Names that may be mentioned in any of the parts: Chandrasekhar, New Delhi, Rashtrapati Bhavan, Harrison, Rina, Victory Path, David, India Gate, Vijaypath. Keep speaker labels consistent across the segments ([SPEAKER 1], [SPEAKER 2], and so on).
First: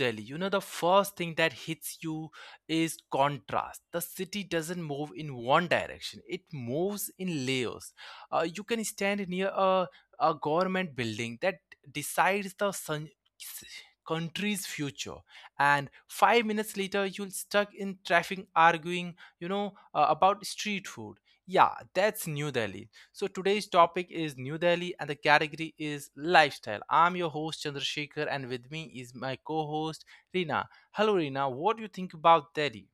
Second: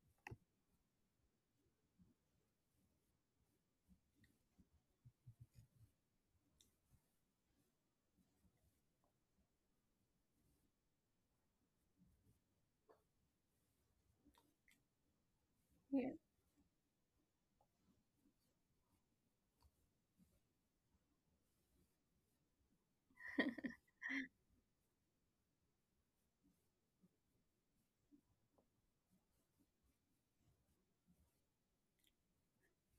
[SPEAKER 1] Delhi, you know, the first thing that hits you is contrast. The city doesn't move in one direction, it moves in layers. You can stand near a government building that decides the sun, country's future, and
[SPEAKER 2] Yeah.
[SPEAKER 1] 5 minutes later you'll stuck in traffic arguing, about street food. Yeah, that's New Delhi. So today's topic is New Delhi and the category is lifestyle. I'm your host Chandrasekhar and with me is my co-host Rina. Hello Rina, what do you think about Delhi?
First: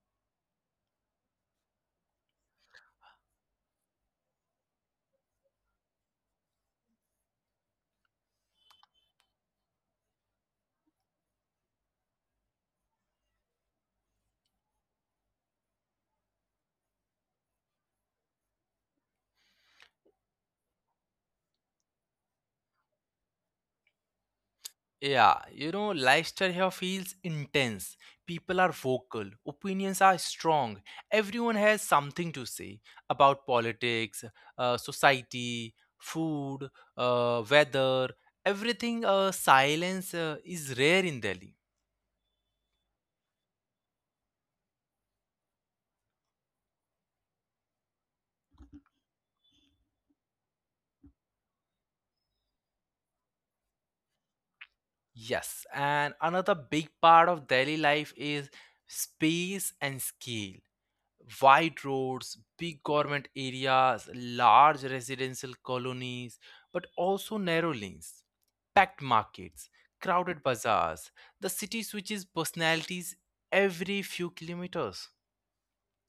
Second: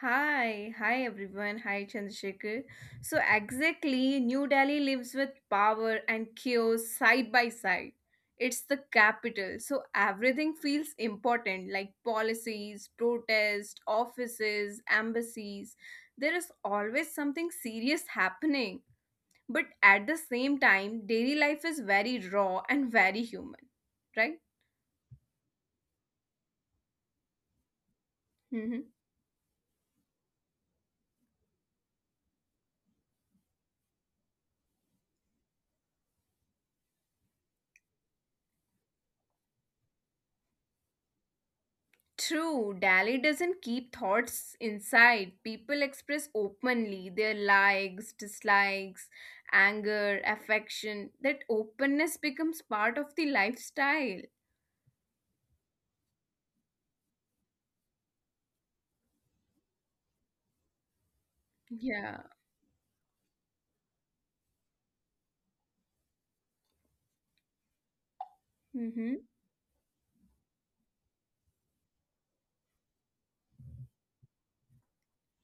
[SPEAKER 2] Hi everyone. Hi Chandrasekhar. So exactly, New Delhi lives with power and chaos side by side. It's the capital, so everything feels important like policies, protests, offices, embassies. There is always something serious happening. But at the same time, daily life is very raw and very human, right?
[SPEAKER 1] Yeah, you know, lifestyle here feels intense. People are
[SPEAKER 2] Mm-hmm.
[SPEAKER 1] vocal, opinions are strong, everyone has something to say about politics, society, food, weather, everything. Silence is rare in Delhi.
[SPEAKER 2] True, Dali doesn't keep thoughts inside. People express openly their likes, dislikes, anger, affection. That openness becomes part of the lifestyle.
[SPEAKER 1] Yes, and another big part of Delhi life is space and scale. Wide roads, big
[SPEAKER 2] Yeah.
[SPEAKER 1] government areas, large residential colonies, but also narrow lanes, packed markets,
[SPEAKER 2] Mm-hmm.
[SPEAKER 1] crowded bazaars. The city switches personalities every few kilometers.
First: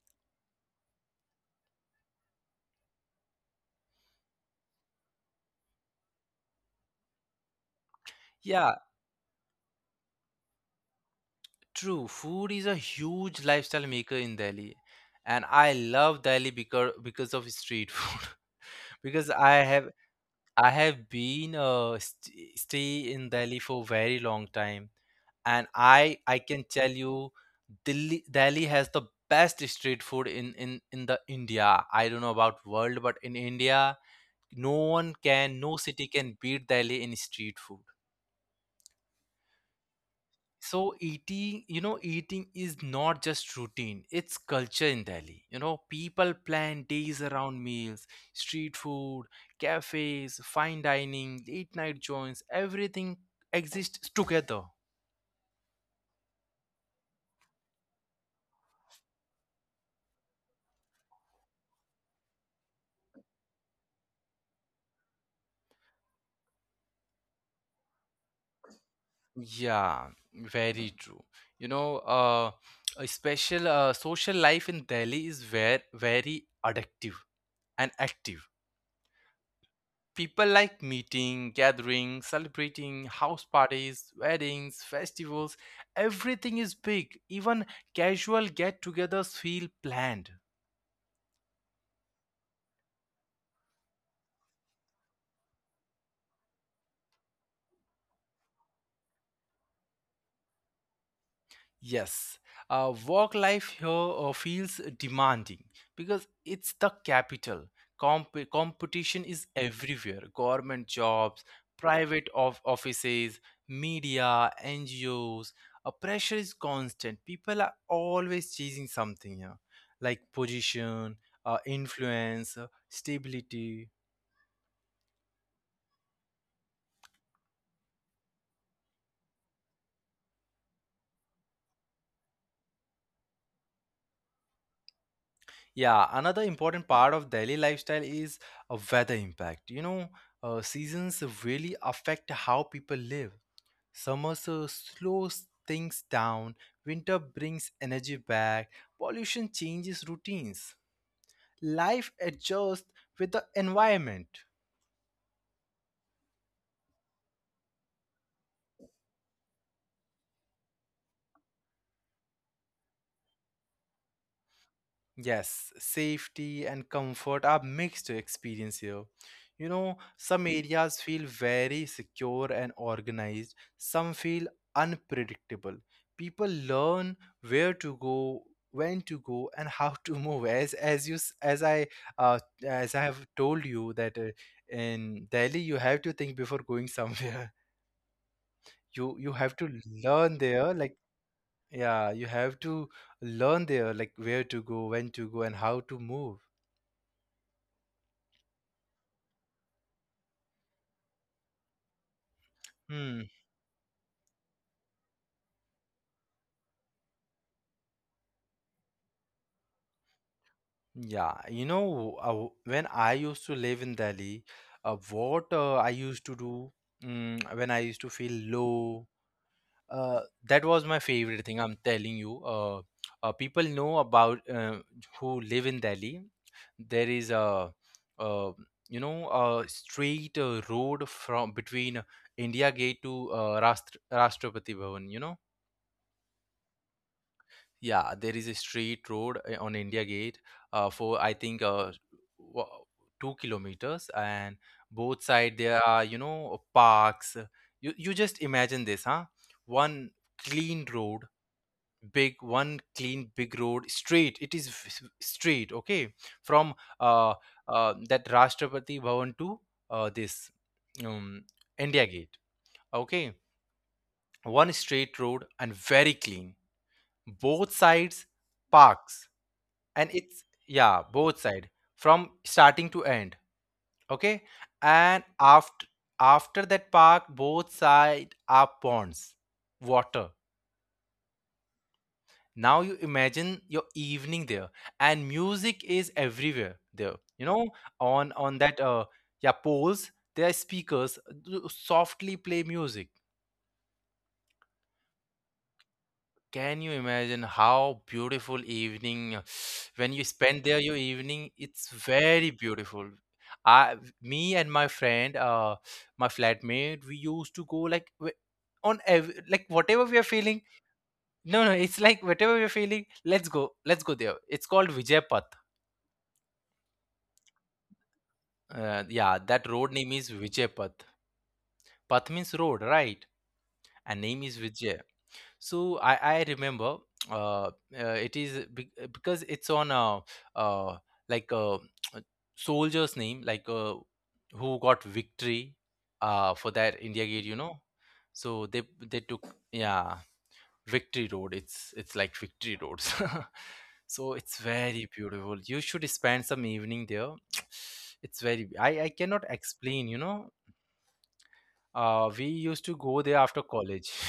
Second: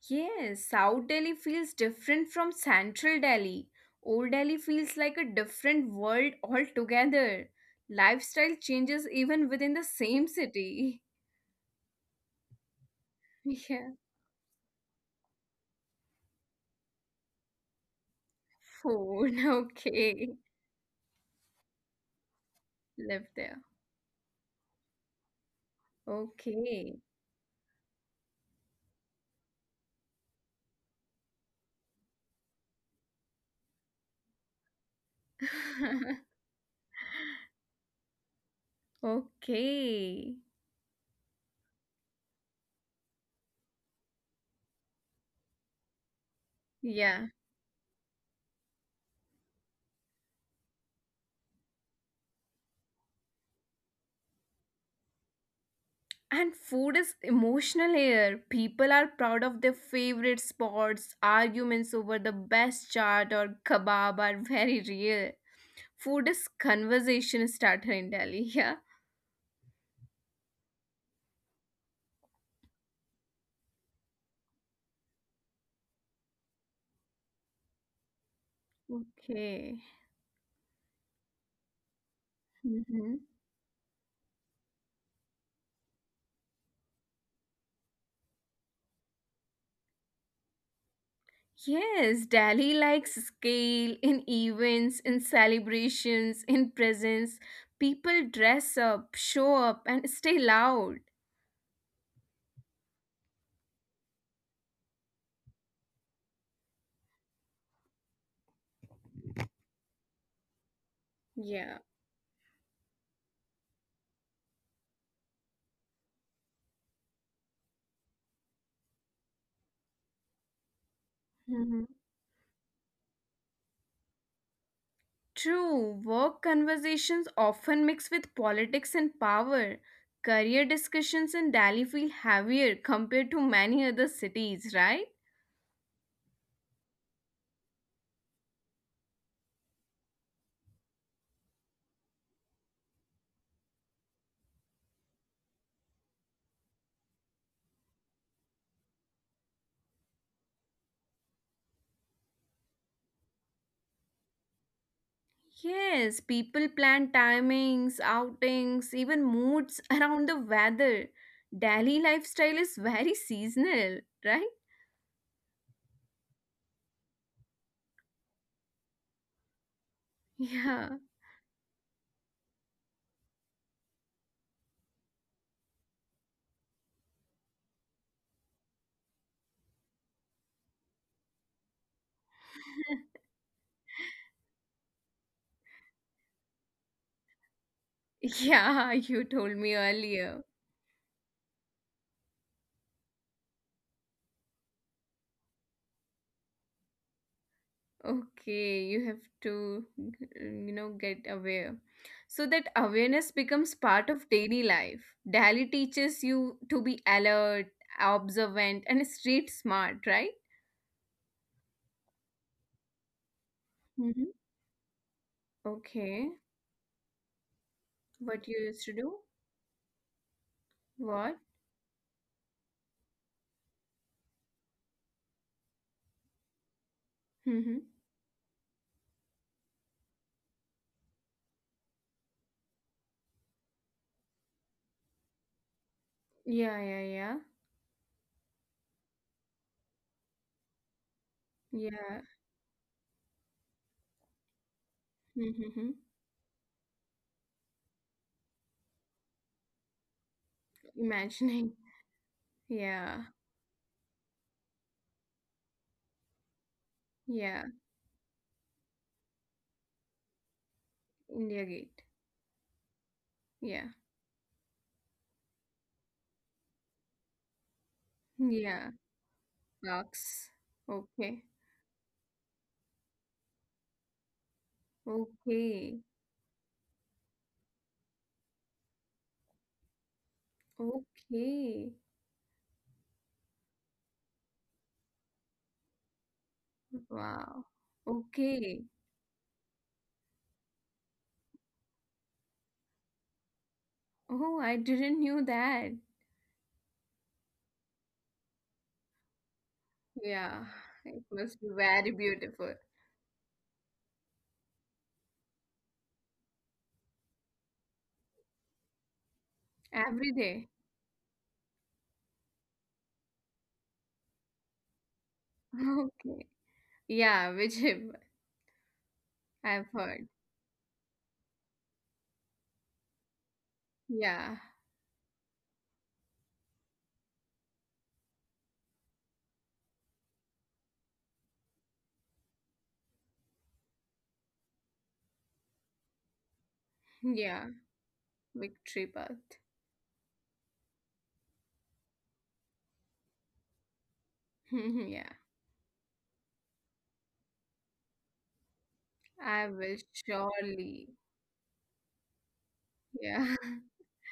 [SPEAKER 2] Yes, South Delhi feels different from Central Delhi. Old Delhi feels like a different world altogether.
[SPEAKER 1] Yeah,
[SPEAKER 2] Lifestyle changes even within the same city.
[SPEAKER 1] true. Food is a huge lifestyle maker
[SPEAKER 2] Yeah.
[SPEAKER 1] in Delhi. And I love Delhi because of street food. Because I
[SPEAKER 2] Food.
[SPEAKER 1] have
[SPEAKER 2] Okay.
[SPEAKER 1] I have been stay in
[SPEAKER 2] Live
[SPEAKER 1] Delhi
[SPEAKER 2] there.
[SPEAKER 1] for very long time, and I can tell
[SPEAKER 2] Okay.
[SPEAKER 1] you, Delhi has the best street food in the India. I don't know about world, but in India, no no city can beat Delhi in street food.
[SPEAKER 2] Okay.
[SPEAKER 1] So eating, you know, eating is not just routine, it's culture in Delhi. You know, people plan days
[SPEAKER 2] Yeah.
[SPEAKER 1] around meals, street food, cafes, fine dining, late night joints, everything exists together.
[SPEAKER 2] And food is emotional here. People are proud of their favorite spots. Arguments over the best chaat or kebab are very real. Food is conversation starter in Delhi. Yeah.
[SPEAKER 1] Yeah, very true. You know, uh, a special social life in Delhi is very, very addictive and active.
[SPEAKER 2] Okay.
[SPEAKER 1] People like meeting, gathering, celebrating, house
[SPEAKER 2] Hmm.
[SPEAKER 1] parties, weddings, festivals. Everything is big. Even casual get togethers feel planned.
[SPEAKER 2] Yes, Delhi likes scale in events, in celebrations, in presents. People dress up, show up, and stay loud.
[SPEAKER 1] Yes, work life here feels demanding because it's the capital. Competition is everywhere: government jobs,
[SPEAKER 2] Yeah.
[SPEAKER 1] offices, media, NGOs. Pressure is constant. People are always chasing something here, like position,
[SPEAKER 2] Mm-hmm.
[SPEAKER 1] influence, stability.
[SPEAKER 2] True, work conversations often mix with politics and power. Career discussions in Delhi feel heavier compared to many other cities, right?
[SPEAKER 1] Yeah, another important part of Delhi lifestyle is a weather impact. You know, seasons really affect how people live. Summer so slows things down, winter brings energy back, pollution changes routines. Life adjusts with the environment.
[SPEAKER 2] Yes, people plan timings, outings, even moods around the weather. Delhi lifestyle is very seasonal, right?
[SPEAKER 1] Yes, safety and comfort are mixed to experience here. You know, some areas feel
[SPEAKER 2] Yeah.
[SPEAKER 1] very secure and organized, some feel unpredictable. People learn where to go, when to go, and how to move. As you s- uh, as I have told you that in Delhi you have to think before going somewhere. You have to
[SPEAKER 2] Yeah, you
[SPEAKER 1] learn
[SPEAKER 2] told
[SPEAKER 1] there,
[SPEAKER 2] me
[SPEAKER 1] like
[SPEAKER 2] earlier.
[SPEAKER 1] yeah, you have to learn there, like where to go, when to go, and how to move.
[SPEAKER 2] Okay, you have to get aware. So that
[SPEAKER 1] Hmm.
[SPEAKER 2] awareness becomes part of daily life. Dali teaches you to be alert, observant, and street smart, right?
[SPEAKER 1] Yeah, you know, when I used to live in Delhi,
[SPEAKER 2] Mm-hmm.
[SPEAKER 1] what I used to
[SPEAKER 2] Okay,
[SPEAKER 1] do when I used to feel
[SPEAKER 2] what you used
[SPEAKER 1] low,
[SPEAKER 2] to do?
[SPEAKER 1] uh, that was my favorite
[SPEAKER 2] What?
[SPEAKER 1] thing. I'm telling you, people know about who live in Delhi. There is
[SPEAKER 2] Mm-hmm.
[SPEAKER 1] uh, you know, a straight road from between India Gate to Rashtrapati Bhavan. You know,
[SPEAKER 2] Yeah, yeah, yeah.
[SPEAKER 1] yeah, there is a straight road on India Gate for I think
[SPEAKER 2] Yeah.
[SPEAKER 1] wa- 2 kilometers, and both side there are,
[SPEAKER 2] Mm-hmm.
[SPEAKER 1] you know, parks. You just imagine this, huh? One clean road,
[SPEAKER 2] Imagining.
[SPEAKER 1] big one clean
[SPEAKER 2] Yeah,
[SPEAKER 1] big road, straight. It is straight, okay, from uh,
[SPEAKER 2] yeah.
[SPEAKER 1] that Rashtrapati Bhavan to this um,
[SPEAKER 2] India
[SPEAKER 1] India
[SPEAKER 2] Gate.
[SPEAKER 1] Gate, okay.
[SPEAKER 2] Yeah,
[SPEAKER 1] One straight road and very clean. Both sides
[SPEAKER 2] yeah.
[SPEAKER 1] parks, and it's
[SPEAKER 2] Box.
[SPEAKER 1] yeah both
[SPEAKER 2] Okay,
[SPEAKER 1] side from starting to end, okay, and after
[SPEAKER 2] okay,
[SPEAKER 1] after that park both side are ponds, water.
[SPEAKER 2] okay.
[SPEAKER 1] Now you imagine your evening there, and music is everywhere there, you know,
[SPEAKER 2] Wow.
[SPEAKER 1] on that
[SPEAKER 2] Okay.
[SPEAKER 1] yeah poles, there are speakers softly play music.
[SPEAKER 2] Oh, I didn't knew that.
[SPEAKER 1] Can you imagine how beautiful evening when you spend
[SPEAKER 2] Yeah,
[SPEAKER 1] there your
[SPEAKER 2] it
[SPEAKER 1] evening,
[SPEAKER 2] must be
[SPEAKER 1] it's
[SPEAKER 2] very
[SPEAKER 1] very
[SPEAKER 2] beautiful
[SPEAKER 1] beautiful. I Me and my friend, my flatmate, we used to go like like whatever we are
[SPEAKER 2] every
[SPEAKER 1] feeling,
[SPEAKER 2] day.
[SPEAKER 1] no, it's like whatever we are feeling, let's go, let's go there. It's called Vijaypath.
[SPEAKER 2] Okay. Yeah, which
[SPEAKER 1] Yeah, that road
[SPEAKER 2] I've
[SPEAKER 1] name is
[SPEAKER 2] heard.
[SPEAKER 1] Vijaypath. Path means road, right, and name is
[SPEAKER 2] Yeah,
[SPEAKER 1] Vijay. So I remember, because it's on uh, like uh, a soldier's name, like who got victory for that India Gate, you
[SPEAKER 2] yeah,
[SPEAKER 1] know. So they
[SPEAKER 2] Victory
[SPEAKER 1] they
[SPEAKER 2] Path.
[SPEAKER 1] took, yeah, Victory Road. It's like Victory Roads. So it's very
[SPEAKER 2] Yeah,
[SPEAKER 1] beautiful. You should spend some evening there. It's very I cannot
[SPEAKER 2] I will
[SPEAKER 1] explain. You know,
[SPEAKER 2] surely.
[SPEAKER 1] we used to go there
[SPEAKER 2] Yeah,
[SPEAKER 1] after college.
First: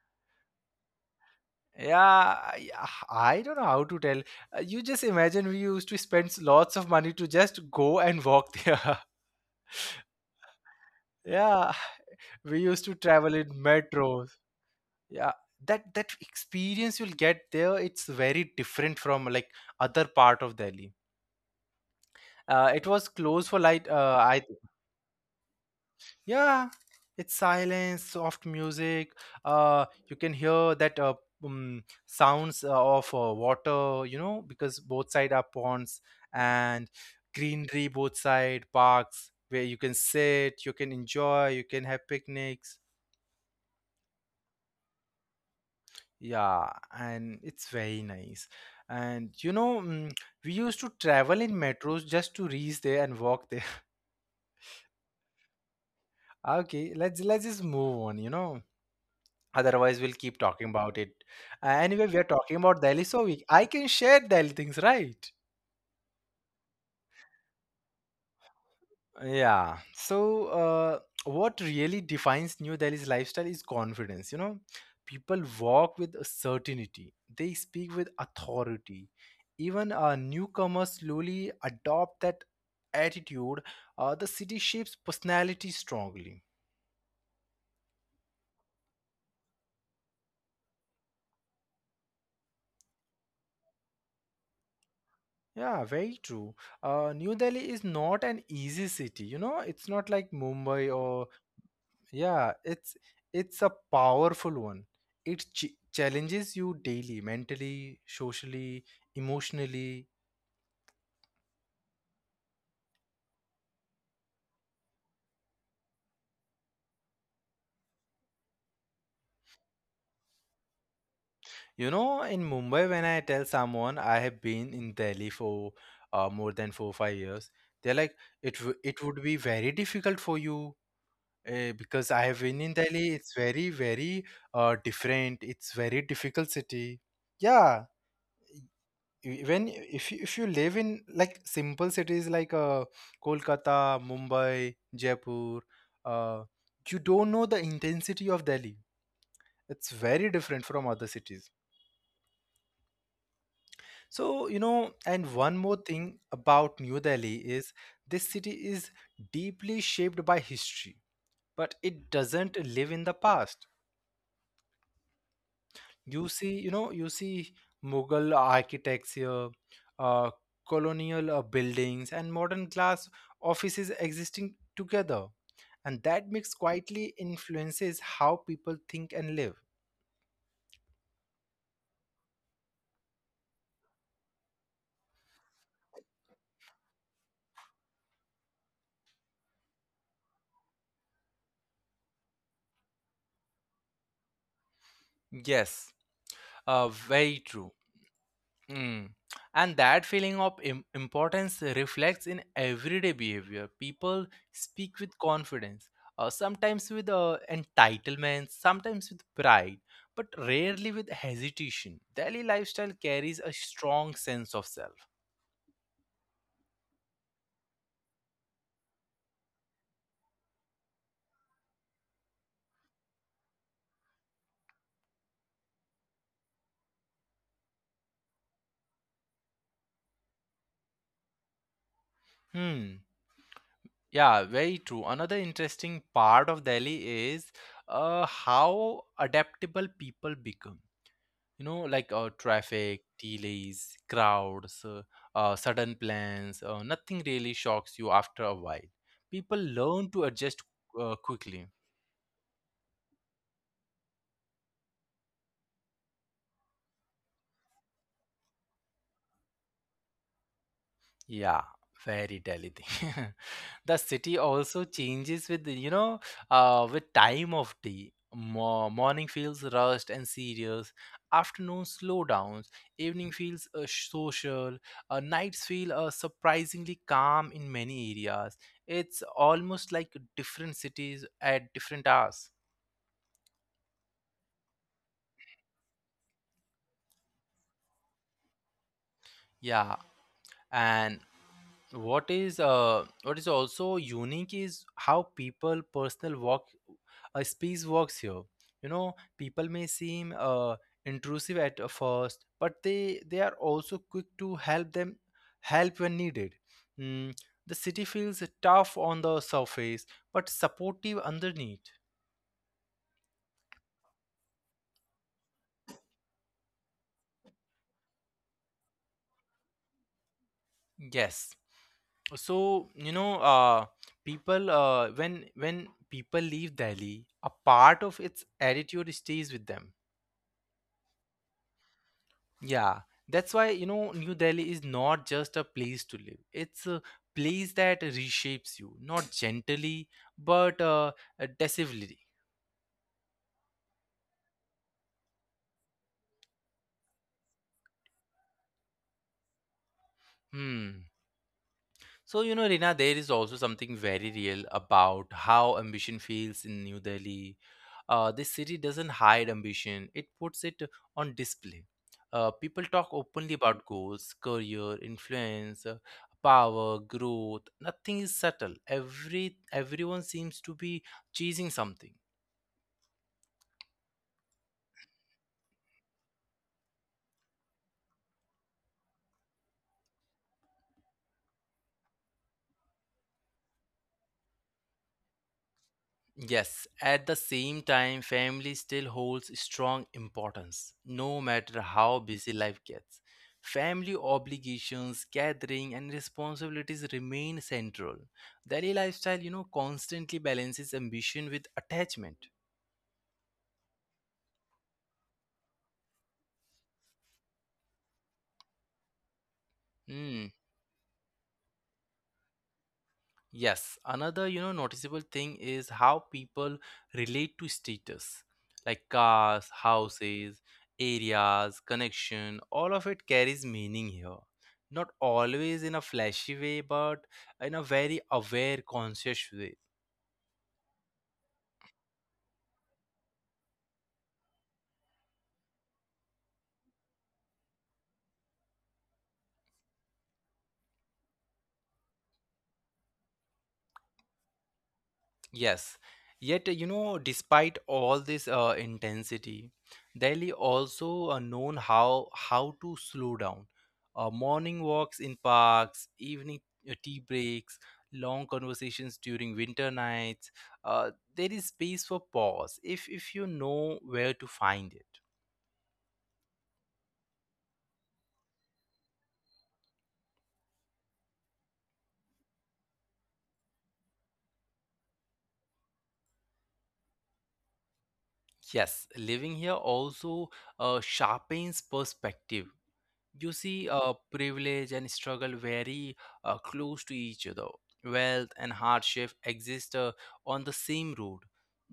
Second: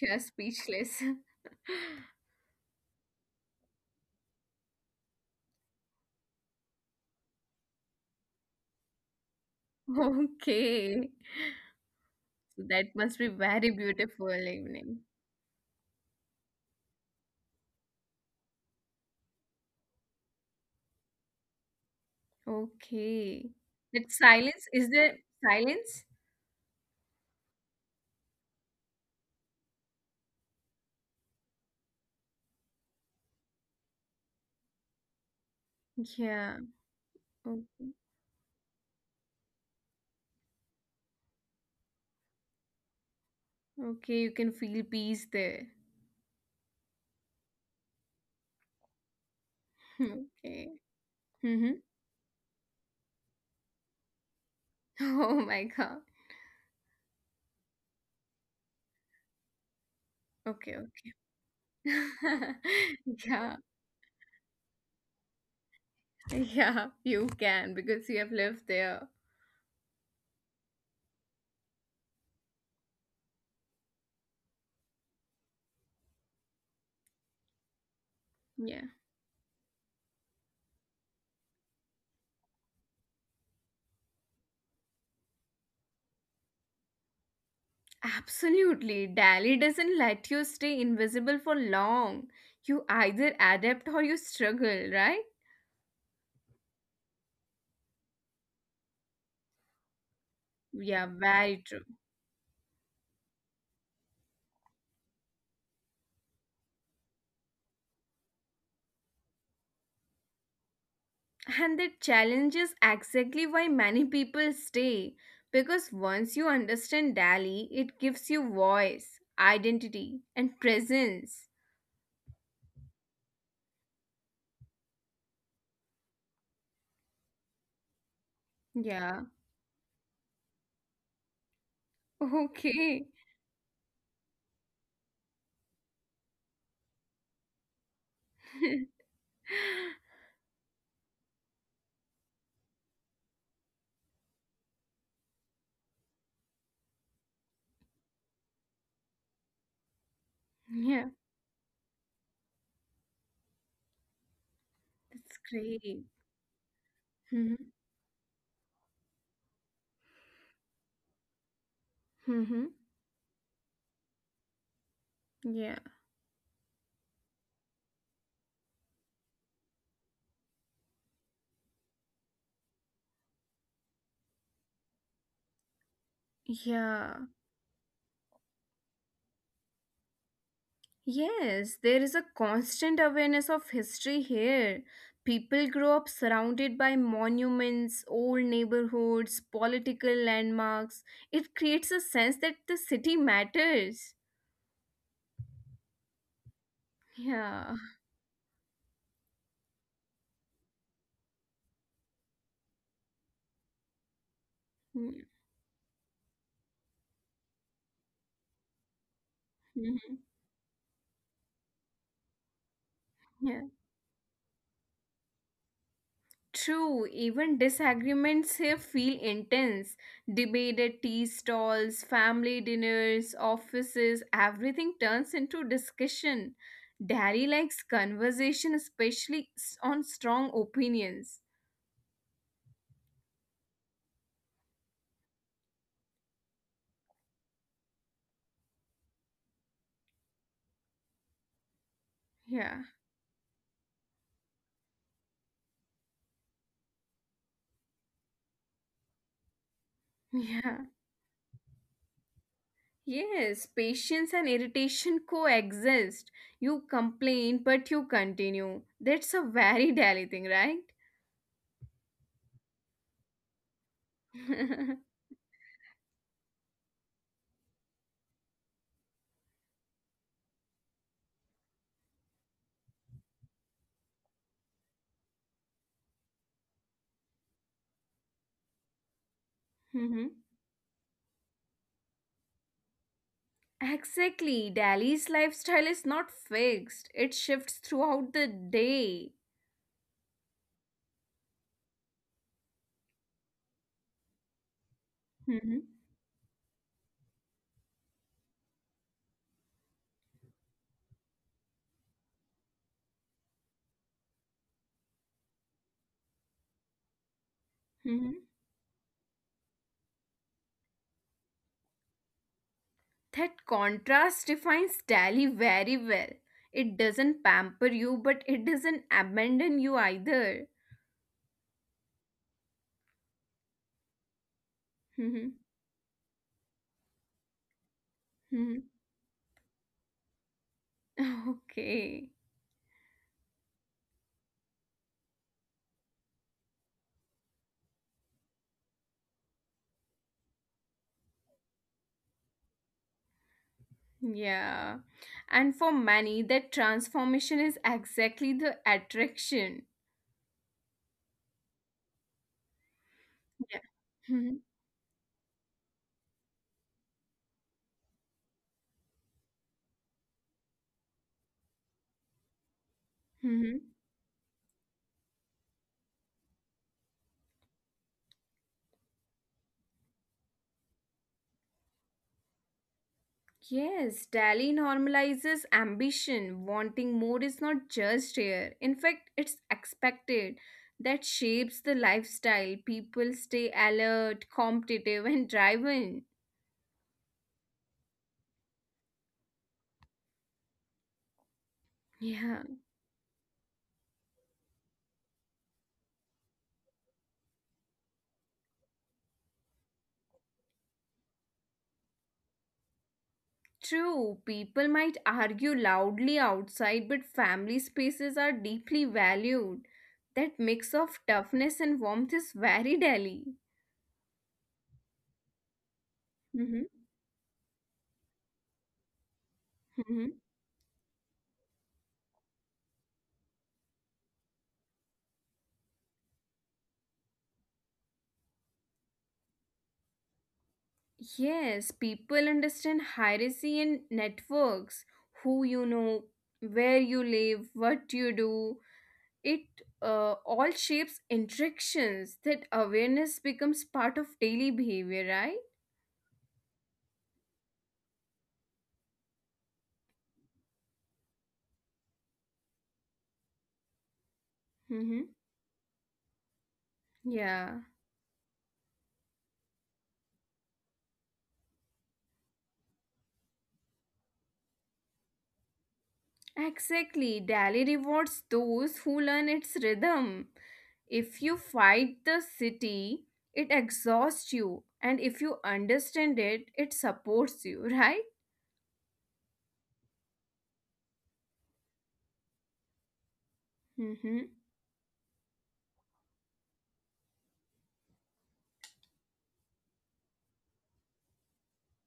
[SPEAKER 2] you're speechless.
[SPEAKER 1] Yeah, I, I don't know how to tell. You just imagine, we used to spend lots of money to just go and walk there.
[SPEAKER 2] Okay.
[SPEAKER 1] Yeah, we
[SPEAKER 2] So that
[SPEAKER 1] used to
[SPEAKER 2] must be
[SPEAKER 1] travel in
[SPEAKER 2] very
[SPEAKER 1] metros.
[SPEAKER 2] beautiful evening.
[SPEAKER 1] Yeah, that experience you'll get there, it's very different from like other part of Delhi. Uh, it was
[SPEAKER 2] Okay.
[SPEAKER 1] closed for like
[SPEAKER 2] That
[SPEAKER 1] uh, I
[SPEAKER 2] silence, is there silence?
[SPEAKER 1] Yeah, it's silence, soft music. You can hear that sounds of water, you know, because both side are ponds
[SPEAKER 2] Yeah.
[SPEAKER 1] and
[SPEAKER 2] Okay.
[SPEAKER 1] greenery both side, parks where you can sit, you can enjoy, you can have picnics.
[SPEAKER 2] Okay, you can feel peace there.
[SPEAKER 1] Yeah, and it's very nice. And you know, mm, We
[SPEAKER 2] Okay.
[SPEAKER 1] used to travel in
[SPEAKER 2] Mm-hmm.
[SPEAKER 1] metros just to reach there and walk there.
[SPEAKER 2] Oh my God.
[SPEAKER 1] Okay, let's just move on, you know. Otherwise, we'll keep
[SPEAKER 2] Okay,
[SPEAKER 1] talking
[SPEAKER 2] okay.
[SPEAKER 1] about it. Anyway, we are talking about Delhi, so
[SPEAKER 2] Yeah,
[SPEAKER 1] I can share Delhi things, right?
[SPEAKER 2] yeah, you can because you have lived there.
[SPEAKER 1] Yeah. So, what really defines New Delhi's lifestyle is confidence. You know, people walk with a certainty, they speak with
[SPEAKER 2] Yeah,
[SPEAKER 1] authority. Even newcomers slowly adopt that attitude. The city shapes personality strongly.
[SPEAKER 2] absolutely. Dali doesn't let you stay invisible for long. You either adapt or you struggle, right?
[SPEAKER 1] Yeah, very true. New Delhi is not an easy city. You know, it's not like Mumbai
[SPEAKER 2] Yeah,
[SPEAKER 1] or,
[SPEAKER 2] very true.
[SPEAKER 1] yeah, it's a powerful one. It challenges you daily, mentally, socially, emotionally.
[SPEAKER 2] And that challenge is exactly why many people stay. Because once you understand Dali, it gives you voice, identity, and presence.
[SPEAKER 1] You know, in Mumbai, when I tell someone I have been in Delhi for more than 4 5 years, they're like, it
[SPEAKER 2] Yeah.
[SPEAKER 1] would be very difficult for you because I have been in Delhi. It's
[SPEAKER 2] Okay.
[SPEAKER 1] very very different. It's very difficult city. Yeah, When, if you live in like simple cities like Kolkata, Mumbai, Jaipur, uh, you don't know the intensity of Delhi. It's very different from other
[SPEAKER 2] Yeah,
[SPEAKER 1] cities. So, you know, and one
[SPEAKER 2] that's
[SPEAKER 1] more thing
[SPEAKER 2] great.
[SPEAKER 1] about New Delhi is this city is deeply shaped by history, but it doesn't
[SPEAKER 2] Mm-hmm.
[SPEAKER 1] live in the past.
[SPEAKER 2] Yeah.
[SPEAKER 1] You see, you know, you see Mughal architecture, uh, colonial buildings, and modern glass offices existing together, and that mix quietly
[SPEAKER 2] Yeah.
[SPEAKER 1] influences how people think and live.
[SPEAKER 2] Yes, there is a constant awareness of history here. People grow up surrounded by monuments, old neighborhoods, political landmarks. It creates a sense that the city matters.
[SPEAKER 1] Yes, very true.
[SPEAKER 2] Yeah.
[SPEAKER 1] Mm. And that feeling of importance reflects in everyday behavior. People speak with confidence, sometimes with entitlement, sometimes with pride, but rarely with hesitation. Daily lifestyle carries a
[SPEAKER 2] Yeah.
[SPEAKER 1] strong sense of self.
[SPEAKER 2] True, even disagreements here feel intense. Debate at tea stalls, family dinners, offices, everything turns into discussion. Daddy likes conversation, especially on strong opinions.
[SPEAKER 1] Hmm. Yeah, very true. Another interesting part of Delhi is how adaptable people become. You know, like
[SPEAKER 2] Yeah,
[SPEAKER 1] traffic delays, crowds, sudden plans, nothing really shocks you after a while, people learn to adjust
[SPEAKER 2] yeah.
[SPEAKER 1] quickly.
[SPEAKER 2] Yes, patience and irritation coexist. You complain, but you continue. That's a very daily thing, right?
[SPEAKER 1] Yeah, very Delhi thing. The city also changes with you know with time of day. Morning feels rushed and serious. Afternoon slowdowns. Evening feels social. Nights feel surprisingly calm in many areas. It's almost like
[SPEAKER 2] Hmm.
[SPEAKER 1] different cities at different hours.
[SPEAKER 2] Exactly. Delhi's lifestyle is not fixed. It shifts throughout the day.
[SPEAKER 1] Yeah, and what is also unique is how
[SPEAKER 2] Hmm.
[SPEAKER 1] people personal walk a space walks here, you know, people may seem intrusive at first, but they are also quick to help them, help when needed. Mm, the city
[SPEAKER 2] Hmm.
[SPEAKER 1] feels tough on the surface but supportive underneath.
[SPEAKER 2] That contrast defines Dali very well. It doesn't pamper you, but it doesn't abandon you either.
[SPEAKER 1] Yes, so you know, people
[SPEAKER 2] Hmm.
[SPEAKER 1] when people leave Delhi, a part of its
[SPEAKER 2] Hmm.
[SPEAKER 1] attitude stays with them.
[SPEAKER 2] Okay.
[SPEAKER 1] Yeah, that's why, you know, New Delhi is not just a place to live. It's a place that reshapes you, not gently but decisively.
[SPEAKER 2] Yeah. And for many, that transformation is exactly the attraction.
[SPEAKER 1] Hmm. So you know, Rina, there is also
[SPEAKER 2] Yeah.
[SPEAKER 1] something very
[SPEAKER 2] Hmm.
[SPEAKER 1] real about how ambition feels in New Delhi. This city doesn't hide ambition, it puts it on display. People talk openly
[SPEAKER 2] Hmm.
[SPEAKER 1] about goals, career, influence, power, growth. Nothing is subtle. Everyone seems to be chasing something.
[SPEAKER 2] Yes, Dali normalizes ambition. Wanting more is not just here. In fact, it's expected. That shapes the lifestyle. People stay alert, competitive, and driven.
[SPEAKER 1] Yes, at the same time, family still holds strong importance, no matter how
[SPEAKER 2] Yeah.
[SPEAKER 1] busy life gets. Family obligations, gathering, and responsibilities remain central. Daily lifestyle, you know, constantly balances ambition with attachment.
[SPEAKER 2] True, people might argue loudly outside, but family spaces are deeply valued. That
[SPEAKER 1] Hmm.
[SPEAKER 2] mix of toughness and warmth is very Dali.
[SPEAKER 1] Yes, another, you know, noticeable thing is how
[SPEAKER 2] Mm-hmm.
[SPEAKER 1] people relate to status, like cars,
[SPEAKER 2] Mm-hmm.
[SPEAKER 1] houses, areas, connection, all of it carries meaning here. Not always in a flashy way, but in a very aware, conscious way.
[SPEAKER 2] Yes, people understand hierarchy in networks, who you know, where you live, what you do. It all shapes interactions. That awareness becomes part of daily behavior, right?
[SPEAKER 1] Yes. Yet, you know, despite all this intensity, Delhi also known how to slow down. Morning
[SPEAKER 2] Mm-hmm.
[SPEAKER 1] walks in parks, evening tea
[SPEAKER 2] Yeah,
[SPEAKER 1] breaks, long conversations during winter nights. There is space for pause if you know where to find it.
[SPEAKER 2] exactly. Delhi rewards those who learn its rhythm. If you fight the city, it exhausts you, and if you understand it, it supports you, right?
[SPEAKER 1] Yes, living here also sharpens perspective. You see,
[SPEAKER 2] Mm-hmm.
[SPEAKER 1] privilege and struggle very close to each other. Wealth and hardship exist on the same road.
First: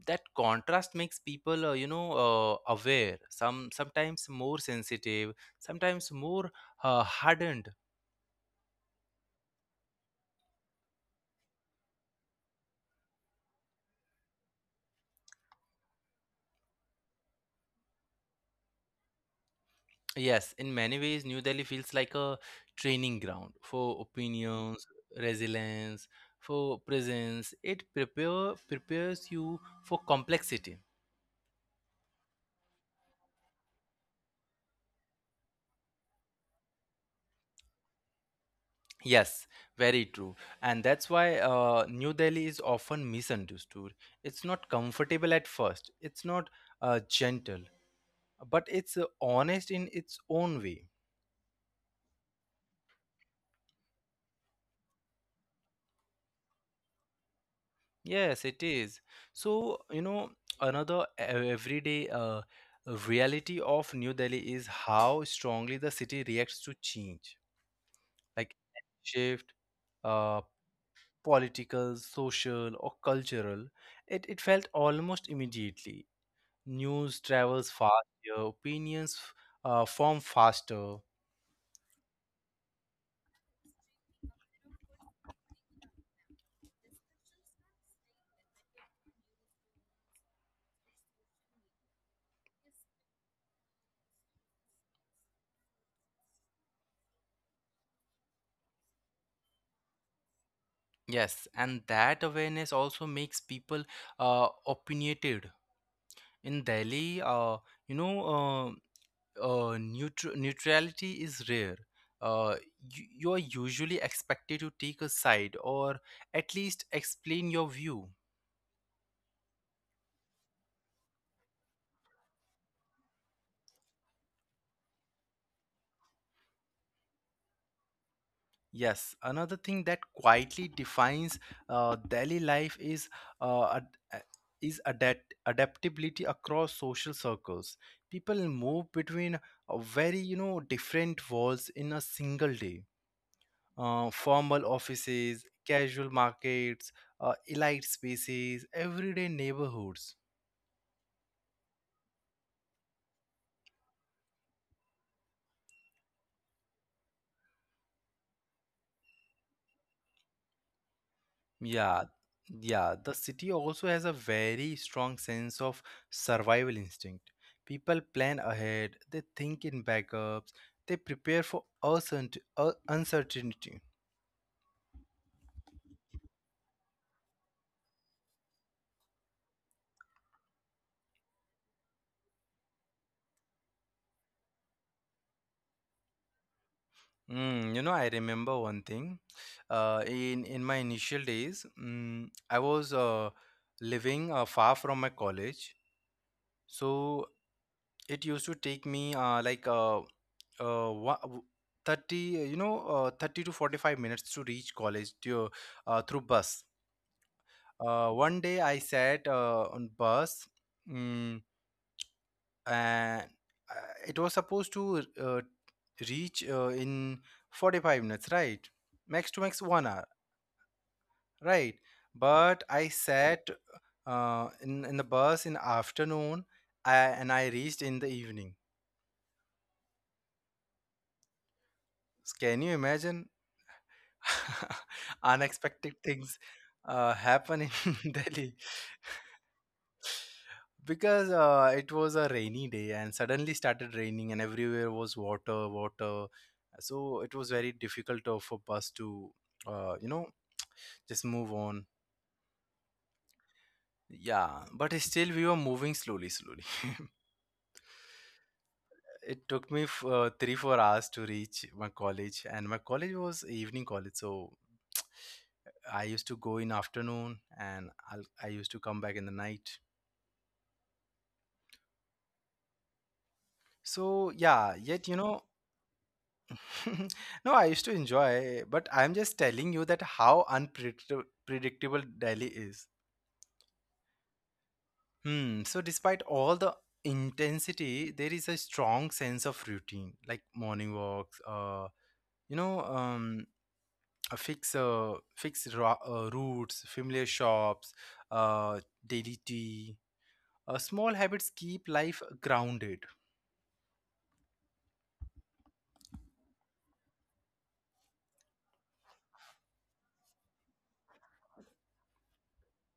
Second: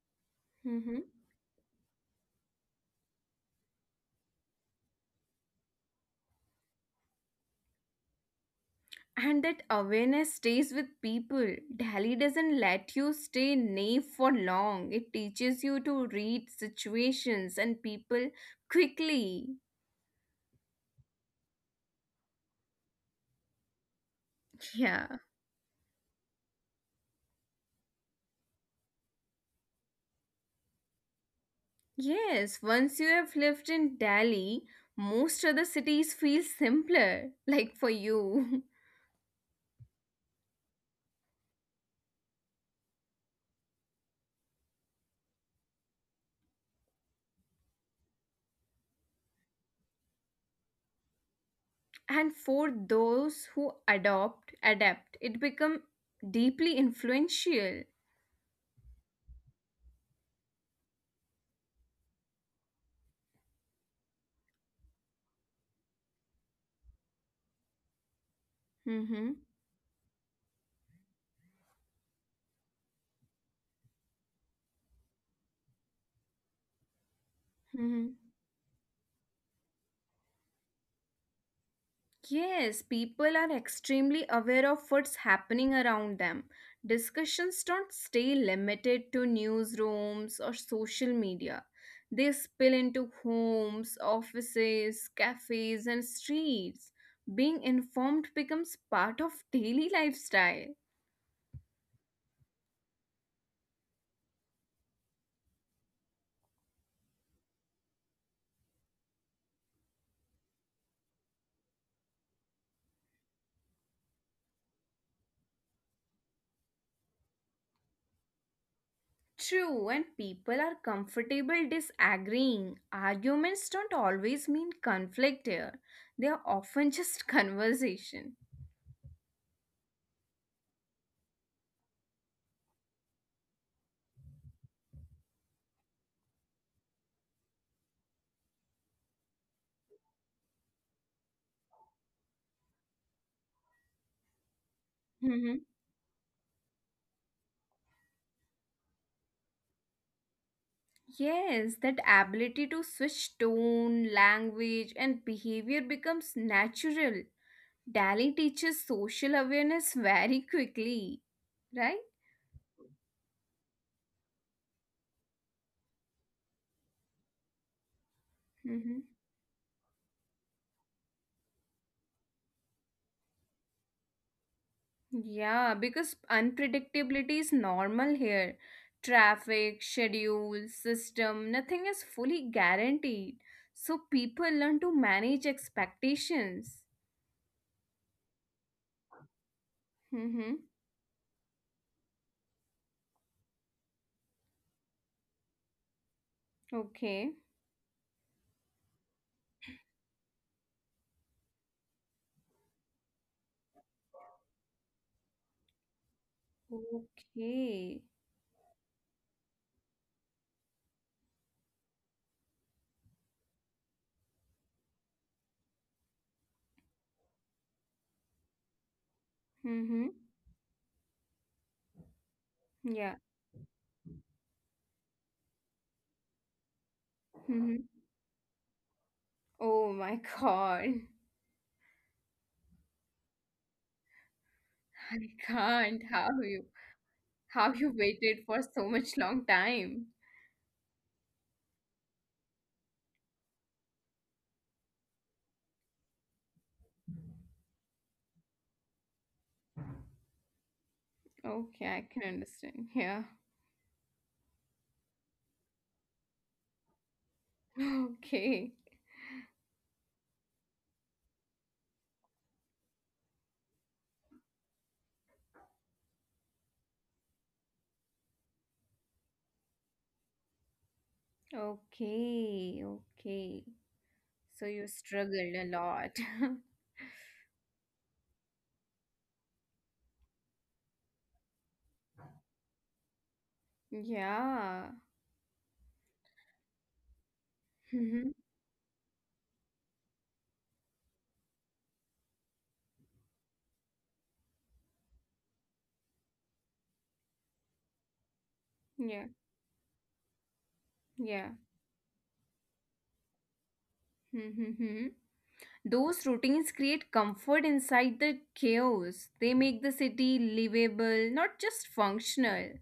[SPEAKER 1] That contrast makes people, aware. Sometimes more sensitive, sometimes more hardened.
[SPEAKER 2] And that awareness stays with people. Delhi doesn't let you stay naive for long. It teaches you to read situations and people quickly.
[SPEAKER 1] Yes, in many ways, New Delhi feels like a training ground for opinions,
[SPEAKER 2] Yeah.
[SPEAKER 1] resilience, for presence. It prepares you for complexity.
[SPEAKER 2] Yes, once you have lived in Delhi, most other cities feel simpler, like for you.
[SPEAKER 1] Yes, very true. And that's why New Delhi is often misunderstood. It's not comfortable at first, it's not gentle, but it's honest in its own way.
[SPEAKER 2] And for those who adapt, it become deeply influential.
[SPEAKER 1] Yes, it is. So, you know, another everyday reality of New Delhi is how strongly the city reacts to change, like
[SPEAKER 2] Mm-hmm.
[SPEAKER 1] shift, uh, political, social, or cultural. It felt almost immediately. News travels
[SPEAKER 2] Mm-hmm.
[SPEAKER 1] faster, opinions form faster.
[SPEAKER 2] Yes, people are extremely aware of what's happening around them. Discussions don't stay limited to newsrooms or social media. They spill into homes, offices, cafes, and streets. Being informed becomes part of daily lifestyle.
[SPEAKER 1] Yes, and that awareness also makes people opinionated. In Delhi, you know, uh, neutrality is rare. Uh, you are usually expected to take a side or at least explain your view.
[SPEAKER 2] True, and people are comfortable disagreeing. Arguments don't always mean conflict here, they are often just conversation.
[SPEAKER 1] Yes, another thing that quietly defines daily life uh, ad- a- is adaptability across social circles. People move between a very different worlds in a single day. Formal offices, casual markets, elite spaces, everyday neighborhoods.
[SPEAKER 2] Yes, that ability to switch tone, language, and behavior becomes natural. Dali teaches social awareness very quickly, right?
[SPEAKER 1] Yeah, yeah. The city also has a very strong sense of survival instinct. People plan ahead,
[SPEAKER 2] Hmm.
[SPEAKER 1] they think in backups, they prepare for uncertainty.
[SPEAKER 2] Yeah, because unpredictability is normal here. Traffic, schedule, system, nothing is fully guaranteed. So people learn to manage expectations.
[SPEAKER 1] I remember one thing. In
[SPEAKER 2] Mm-hmm.
[SPEAKER 1] my initial days, I was living far from my college, so
[SPEAKER 2] Okay.
[SPEAKER 1] it used to take me like, uh, wha- w- 30, 30 to 45 minutes to reach college, through bus.
[SPEAKER 2] Okay.
[SPEAKER 1] One day I sat on bus, mm, and it was supposed to reach in 45 minutes, right? Max to max one hour,
[SPEAKER 2] Mm-hmm.
[SPEAKER 1] right? But I sat in the bus in afternoon. And I reached
[SPEAKER 2] Yeah.
[SPEAKER 1] in the evening.
[SPEAKER 2] Oh my God.
[SPEAKER 1] Can you imagine?
[SPEAKER 2] I
[SPEAKER 1] Unexpected
[SPEAKER 2] can't.
[SPEAKER 1] things
[SPEAKER 2] How you
[SPEAKER 1] happen
[SPEAKER 2] how you
[SPEAKER 1] in Delhi
[SPEAKER 2] waited for so much long time.
[SPEAKER 1] because it was a rainy day and suddenly started raining and everywhere was water, water. So it was very difficult for bus to, uh, you know, just move on.
[SPEAKER 2] Okay, I can understand. Yeah.
[SPEAKER 1] Yeah, but still we were moving slowly, slowly.
[SPEAKER 2] Okay.
[SPEAKER 1] It took me 3, 4 hours to reach my college, and my college was evening college, so I used to go in afternoon and I used to come back in the night.
[SPEAKER 2] Okay. Okay.
[SPEAKER 1] So yeah,
[SPEAKER 2] So you
[SPEAKER 1] yet you know.
[SPEAKER 2] struggled a lot.
[SPEAKER 1] No, I used to enjoy, but I'm just telling you that how unpredictable predictable Delhi is.
[SPEAKER 2] Yeah.
[SPEAKER 1] Hmm. So despite all the intensity, there
[SPEAKER 2] Mm-hmm.
[SPEAKER 1] is a strong sense of routine, like morning walks, you know, um, fixed routes, familiar shops, uh, daily
[SPEAKER 2] Yeah.
[SPEAKER 1] tea. Small habits
[SPEAKER 2] Yeah.
[SPEAKER 1] keep life grounded.
[SPEAKER 2] Mm-hmm. Those routines create comfort inside the chaos. They make the city livable, not just functional.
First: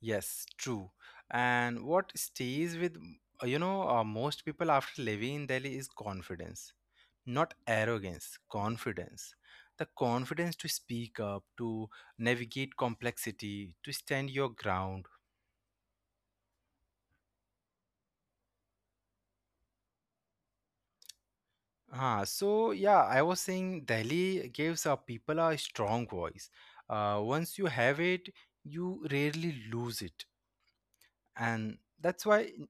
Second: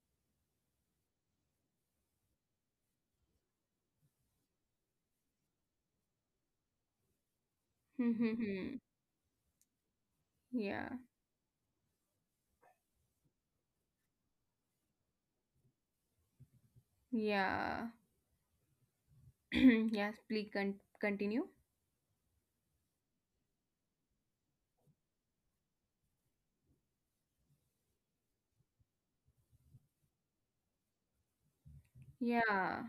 [SPEAKER 1] Yes, true. And what stays with, most people after living in Delhi is confidence, not arrogance,
[SPEAKER 2] Mm-hmm.
[SPEAKER 1] confidence. The confidence to
[SPEAKER 2] Yeah.
[SPEAKER 1] speak up, to navigate complexity, to stand your ground.
[SPEAKER 2] Yeah. Yes, please continue.
[SPEAKER 1] Ah, so yeah, I was saying Delhi gives our people a strong voice. Once you have it, you rarely lose it, and that's why
[SPEAKER 2] Yeah.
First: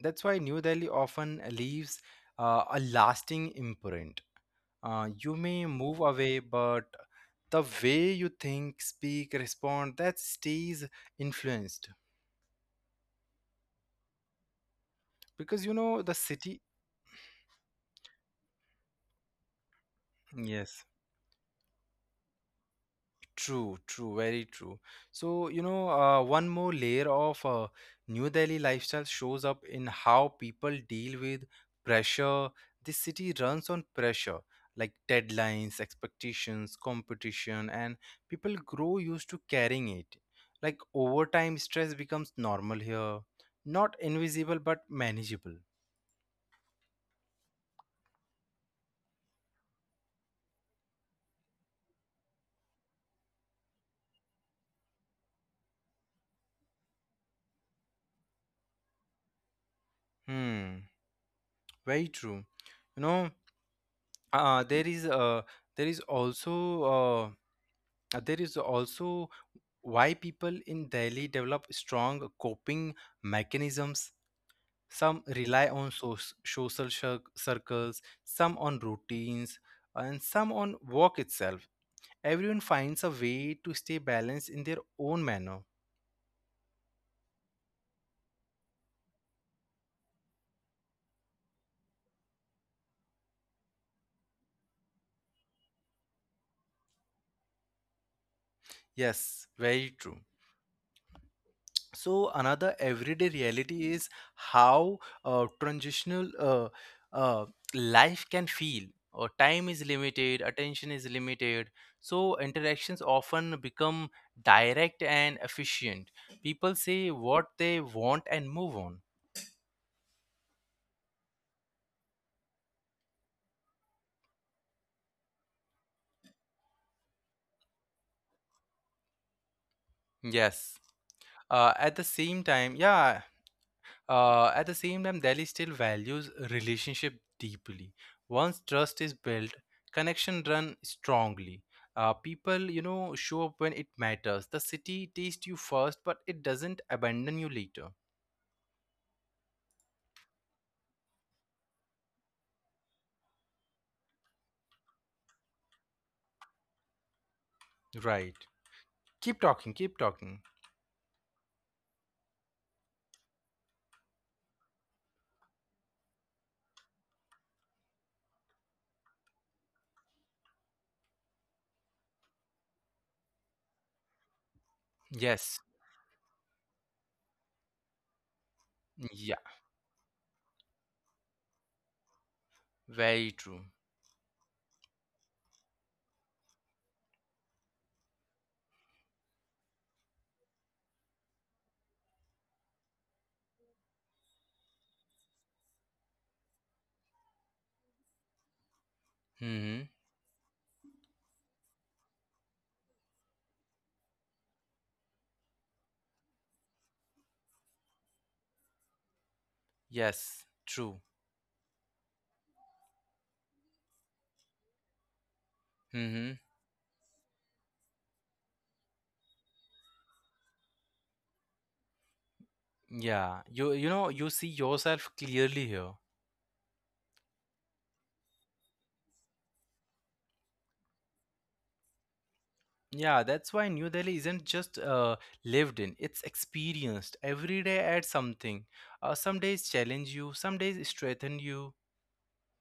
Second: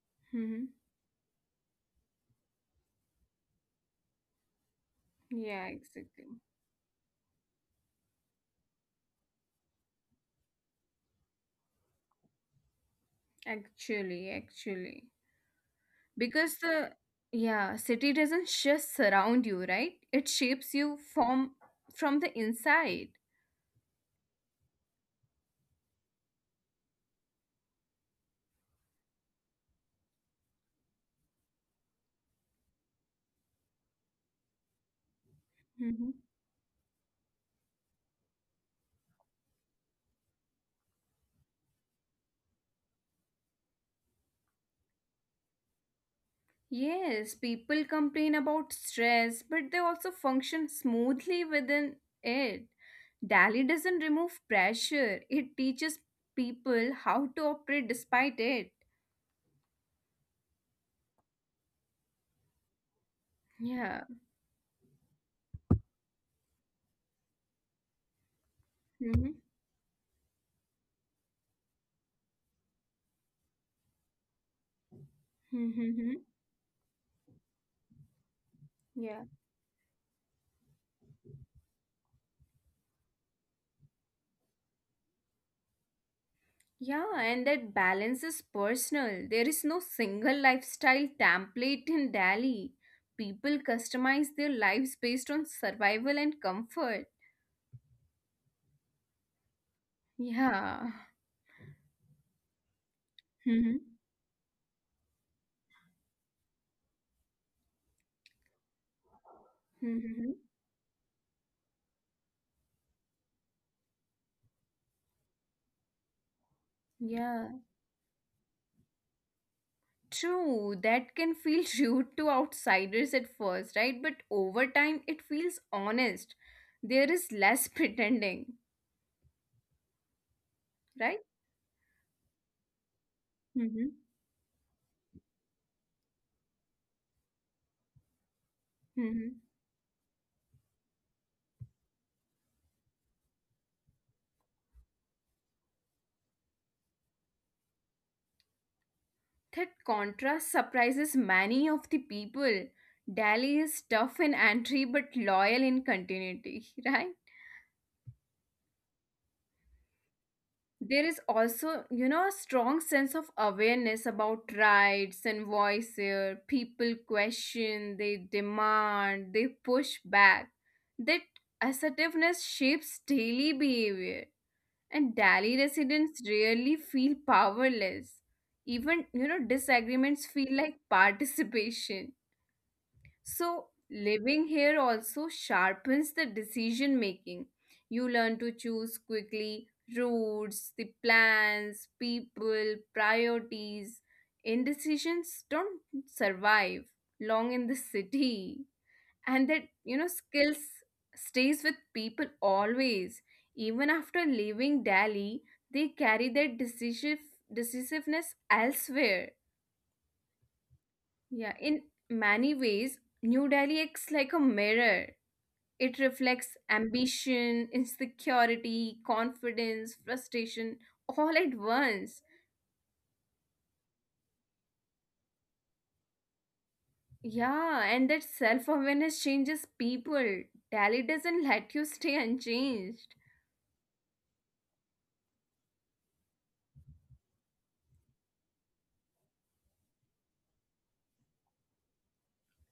[SPEAKER 1] that's why New
[SPEAKER 2] Hmm.
[SPEAKER 1] Delhi often leaves a lasting imprint. You
[SPEAKER 2] Yeah,
[SPEAKER 1] may move
[SPEAKER 2] exactly.
[SPEAKER 1] away, but the way you think, speak, respond, that stays influenced
[SPEAKER 2] Actually.
[SPEAKER 1] because you know the
[SPEAKER 2] Because
[SPEAKER 1] city.
[SPEAKER 2] the, yeah, city doesn't just surround you, right? It shapes
[SPEAKER 1] Yes,
[SPEAKER 2] you from the inside.
[SPEAKER 1] true, true, very true. So, you know, one more layer of New Delhi lifestyle shows up in how people deal with pressure. This city runs on pressure, like deadlines,
[SPEAKER 2] Hmm.
[SPEAKER 1] expectations, competition, and people grow used to carrying it. Like overtime stress becomes normal here, not invisible but manageable.
[SPEAKER 2] Yes, people complain about stress, but they also function smoothly within it. Dali doesn't remove pressure. It teaches people how to operate despite it.
[SPEAKER 1] Hmm, very true, you know.
[SPEAKER 2] Yeah.
[SPEAKER 1] uh, there is uh, there is also uh, there is also
[SPEAKER 2] Mm-hmm.
[SPEAKER 1] why people in Delhi develop strong coping mechanisms. Some rely on
[SPEAKER 2] Mm-hmm.
[SPEAKER 1] social circles, some on
[SPEAKER 2] Yeah.
[SPEAKER 1] routines, and some on work itself. Everyone finds a way to stay balanced in their own manner.
[SPEAKER 2] Yeah, and that balance is personal. There is no single lifestyle template in Delhi. People customize their lives based on survival and comfort.
[SPEAKER 1] Yes, very true.
[SPEAKER 2] Yeah.
[SPEAKER 1] So another everyday reality
[SPEAKER 2] Mhm.
[SPEAKER 1] is how transitional uh, life can feel. Or time is limited,
[SPEAKER 2] Mhm.
[SPEAKER 1] attention is limited, so interactions often become direct and efficient. People say what
[SPEAKER 2] Yeah.
[SPEAKER 1] they want and move on.
[SPEAKER 2] True, that can feel rude to outsiders at first, right? But over time, it feels honest. There is less pretending,
[SPEAKER 1] Yes.
[SPEAKER 2] right?
[SPEAKER 1] uh, at the same time yeah
[SPEAKER 2] Mm-hmm.
[SPEAKER 1] At the same time, Delhi still values relationship deeply. Once trust is built, connection run strongly. People, show up when it matters. The city tastes you first, but it doesn't abandon you later.
[SPEAKER 2] That contrast surprises many of the people. Delhi is tough in entry but loyal in continuity, right?
[SPEAKER 1] Right. Keep talking. Keep talking.
[SPEAKER 2] There is also, a strong sense of awareness about rights and voice here. People question, they demand, they push back. That assertiveness shapes daily behavior. And
[SPEAKER 1] Yes.
[SPEAKER 2] Delhi residents rarely feel powerless. Even,
[SPEAKER 1] Yeah.
[SPEAKER 2] you know, disagreements feel like participation.
[SPEAKER 1] Very true.
[SPEAKER 2] So, living here also sharpens the decision making. You learn to choose quickly routes, the plans, people, priorities. Indecisions don't survive long in the city. And that,
[SPEAKER 1] Hmm.
[SPEAKER 2] you know, skills stays with people always. Even after leaving Delhi, they carry their decisiveness elsewhere.
[SPEAKER 1] Yes. True.
[SPEAKER 2] Yeah, in many ways, New Delhi acts like a mirror. It reflects
[SPEAKER 1] Hmm.
[SPEAKER 2] ambition, insecurity, confidence, frustration all at once.
[SPEAKER 1] Yeah. You know you see yourself clearly here.
[SPEAKER 2] Yeah, and that self awareness changes people. Delhi doesn't let you stay unchanged.
[SPEAKER 1] Yeah, that's why New Delhi isn't just lived in, it's experienced. Every day adds something. Some days challenge you, some days strengthen you.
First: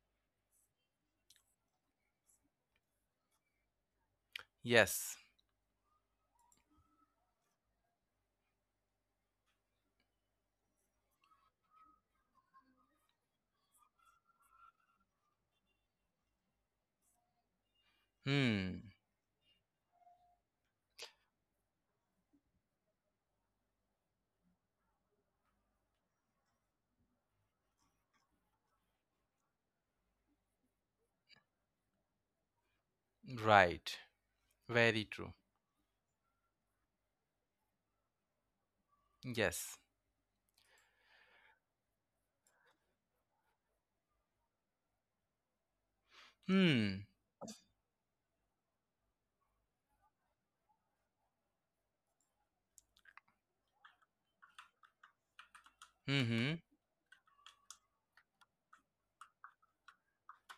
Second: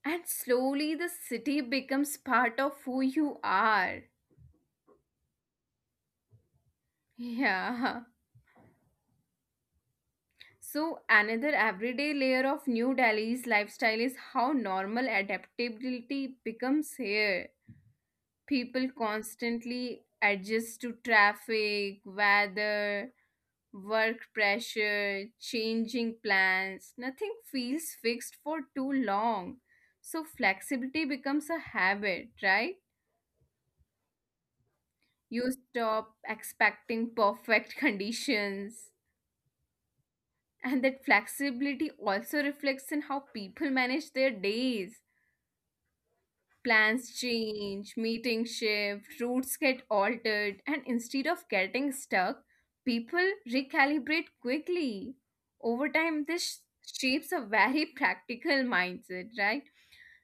[SPEAKER 2] And slowly the city becomes part of who you are.
[SPEAKER 1] Yes.
[SPEAKER 2] Yeah. So, another everyday layer of New Delhi's lifestyle is how normal adaptability becomes here.
[SPEAKER 1] Hmm.
[SPEAKER 2] People constantly adjust to traffic, weather, work pressure, changing plans. Nothing feels fixed for too long. So, flexibility becomes a habit, right?
[SPEAKER 1] Right. Very true.
[SPEAKER 2] You stop expecting perfect conditions.
[SPEAKER 1] Yes.
[SPEAKER 2] And that flexibility also reflects in how people manage their days.
[SPEAKER 1] Hmm.
[SPEAKER 2] Plans change, meetings shift, routes get altered, and instead of getting stuck, people recalibrate quickly. Over
[SPEAKER 1] Mm-hmm.
[SPEAKER 2] time, this shapes a very practical mindset, right?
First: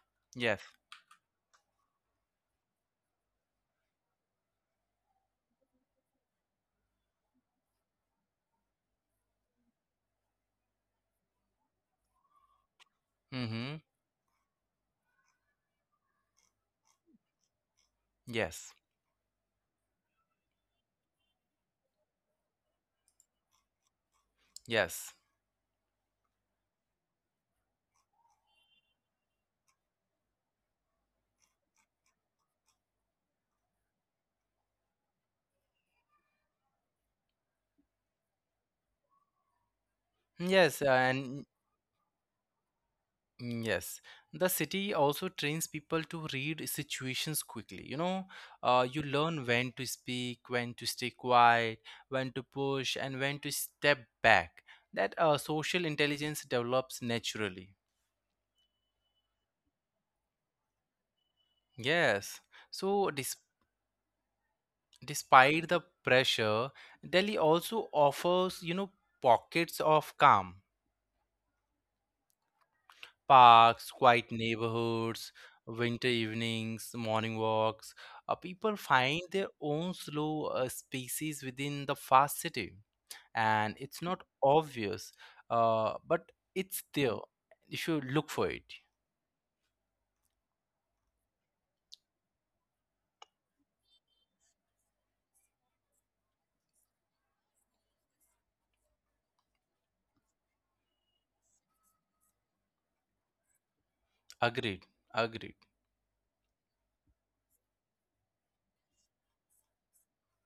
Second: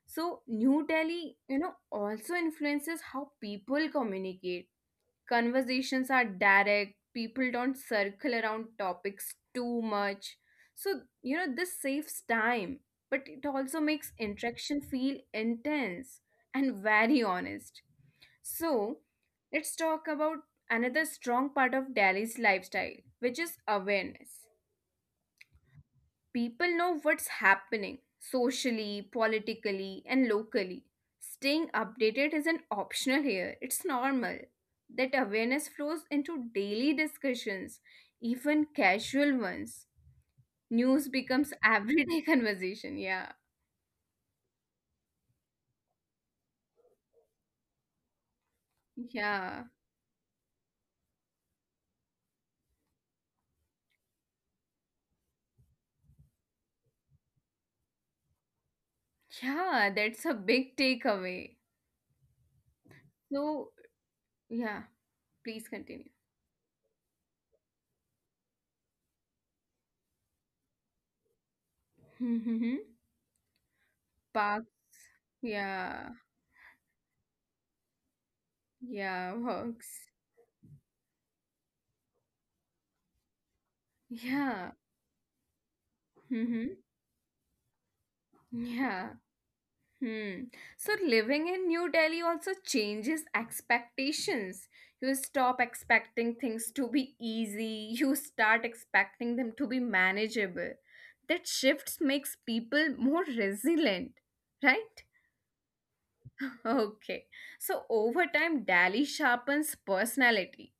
[SPEAKER 2] So,
[SPEAKER 1] Yes.
[SPEAKER 2] New Delhi also influences how people communicate. Conversations are direct, people don't circle around topics too much. So, this saves time, but it also
[SPEAKER 1] Mm-hmm.
[SPEAKER 2] makes interaction feel intense and very honest.
[SPEAKER 1] Yes.
[SPEAKER 2] So, let's talk about another strong part of Delhi's lifestyle, which is awareness.
[SPEAKER 1] Yes.
[SPEAKER 2] People know what's happening socially, politically, and locally. Staying updated isn't optional here, it's normal. That awareness flows into daily discussions, even casual ones.
[SPEAKER 1] Yes.
[SPEAKER 2] News becomes
[SPEAKER 1] And
[SPEAKER 2] everyday conversation. Yeah,
[SPEAKER 1] Yes, the city also trains people to read situations quickly. You know, you
[SPEAKER 2] yeah,
[SPEAKER 1] learn when to speak, when to stay quiet, when to push, and when to step back. That social intelligence develops naturally.
[SPEAKER 2] yeah, that's a big takeaway.
[SPEAKER 1] Yes, so
[SPEAKER 2] So, yeah, please
[SPEAKER 1] despite the
[SPEAKER 2] continue.
[SPEAKER 1] pressure, Delhi also offers, you know, pockets of calm.
[SPEAKER 2] Mm-hmm.
[SPEAKER 1] Parks, quiet
[SPEAKER 2] Parks,
[SPEAKER 1] neighborhoods,
[SPEAKER 2] yeah,
[SPEAKER 1] winter evenings, morning walks. People
[SPEAKER 2] yeah,
[SPEAKER 1] find their
[SPEAKER 2] works,
[SPEAKER 1] own slow spaces within the fast city, and it's not
[SPEAKER 2] yeah,
[SPEAKER 1] obvious, but
[SPEAKER 2] mm-hmm.
[SPEAKER 1] it's there. You should look for it.
[SPEAKER 2] Yeah. Hmm. So living in New Delhi also changes expectations. You stop expecting things to be easy, you start expecting them to be manageable. That shifts makes people more resilient, right?
[SPEAKER 1] Agreed. Agreed.
[SPEAKER 2] Okay. So over time Delhi sharpens personality.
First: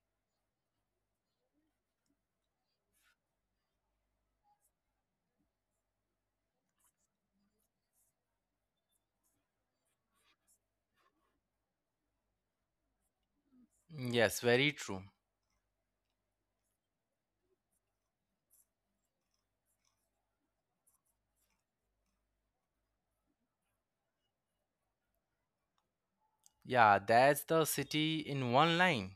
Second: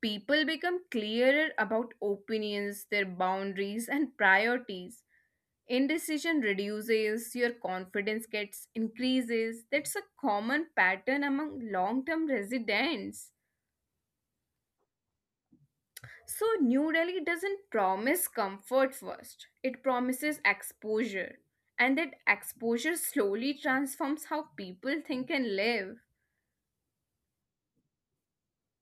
[SPEAKER 2] People become clearer about opinions, their boundaries and priorities. Indecision reduces, your confidence gets increases. That's a common pattern among long-term residents.
[SPEAKER 1] Yes, very true.
[SPEAKER 2] So New Delhi doesn't promise comfort first. It promises exposure. And that exposure slowly transforms how people think and live.
[SPEAKER 1] Yeah, that's the city in one line.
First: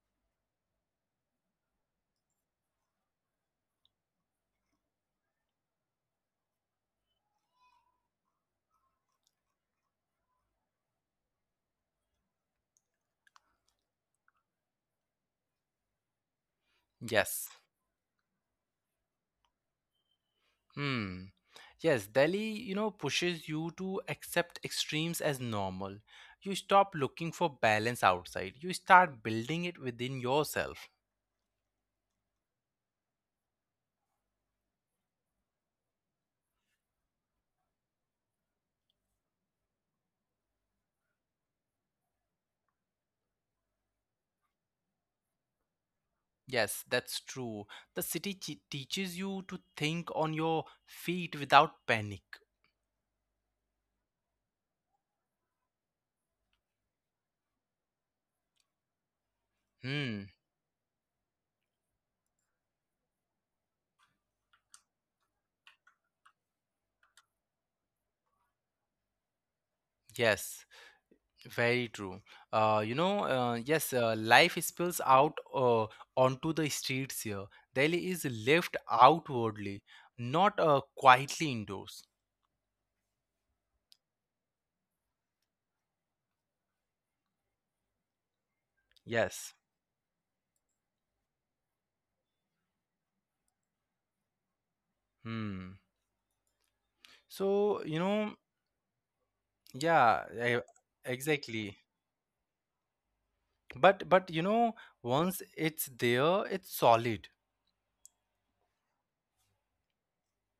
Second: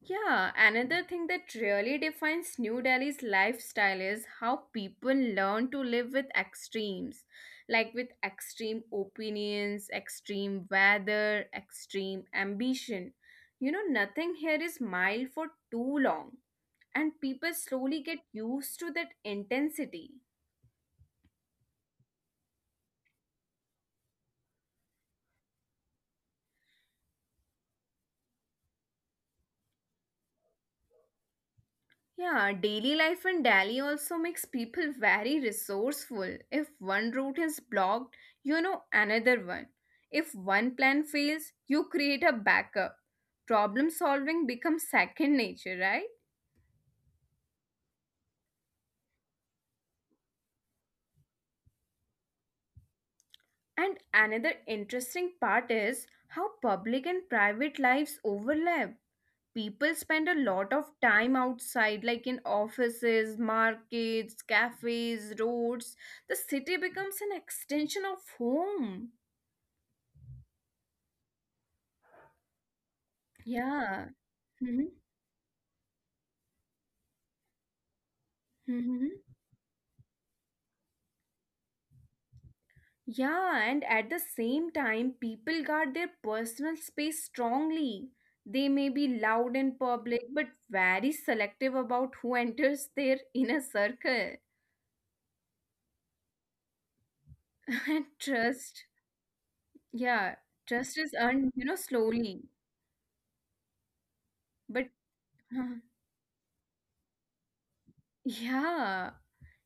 [SPEAKER 2] Yeah, another thing that really defines New Delhi's lifestyle is how people learn to live with extremes, like with extreme opinions, extreme weather, extreme ambition. Nothing here is mild for too long, and
[SPEAKER 1] Yes.
[SPEAKER 2] people slowly get used to that intensity.
[SPEAKER 1] Hmm. Yes, Delhi, you know, pushes you to accept extremes as normal. You stop looking for balance outside. You start building it within yourself.
[SPEAKER 2] Yeah, daily life in Delhi also makes people very resourceful. If one route is blocked, you know another one. If one plan fails, you create a backup. Problem solving becomes second nature, right?
[SPEAKER 1] Yes, that's true. The city teaches you to think on your feet without panic.
[SPEAKER 2] And another interesting part is how public and private lives overlap. People spend
[SPEAKER 1] Hmm.
[SPEAKER 2] a lot of time outside, like in offices, markets, cafes, roads. The city becomes an extension of home.
[SPEAKER 1] Yes, very true. You know, yes,
[SPEAKER 2] Yeah.
[SPEAKER 1] life spills
[SPEAKER 2] Hmm.
[SPEAKER 1] out onto the streets here. Delhi is lived
[SPEAKER 2] Hmm.
[SPEAKER 1] outwardly, not quietly indoors.
[SPEAKER 2] Yeah, and at the same time, people guard their personal space strongly. They may be
[SPEAKER 1] Yes.
[SPEAKER 2] loud in public, but very selective about who enters their inner circle.
[SPEAKER 1] Hmm. So, you know,
[SPEAKER 2] And trust,
[SPEAKER 1] yeah,
[SPEAKER 2] yeah, trust is
[SPEAKER 1] exactly.
[SPEAKER 2] earned slowly.
[SPEAKER 1] But you know, once
[SPEAKER 2] But
[SPEAKER 1] it's
[SPEAKER 2] uh,
[SPEAKER 1] there, it's solid.
[SPEAKER 2] yeah,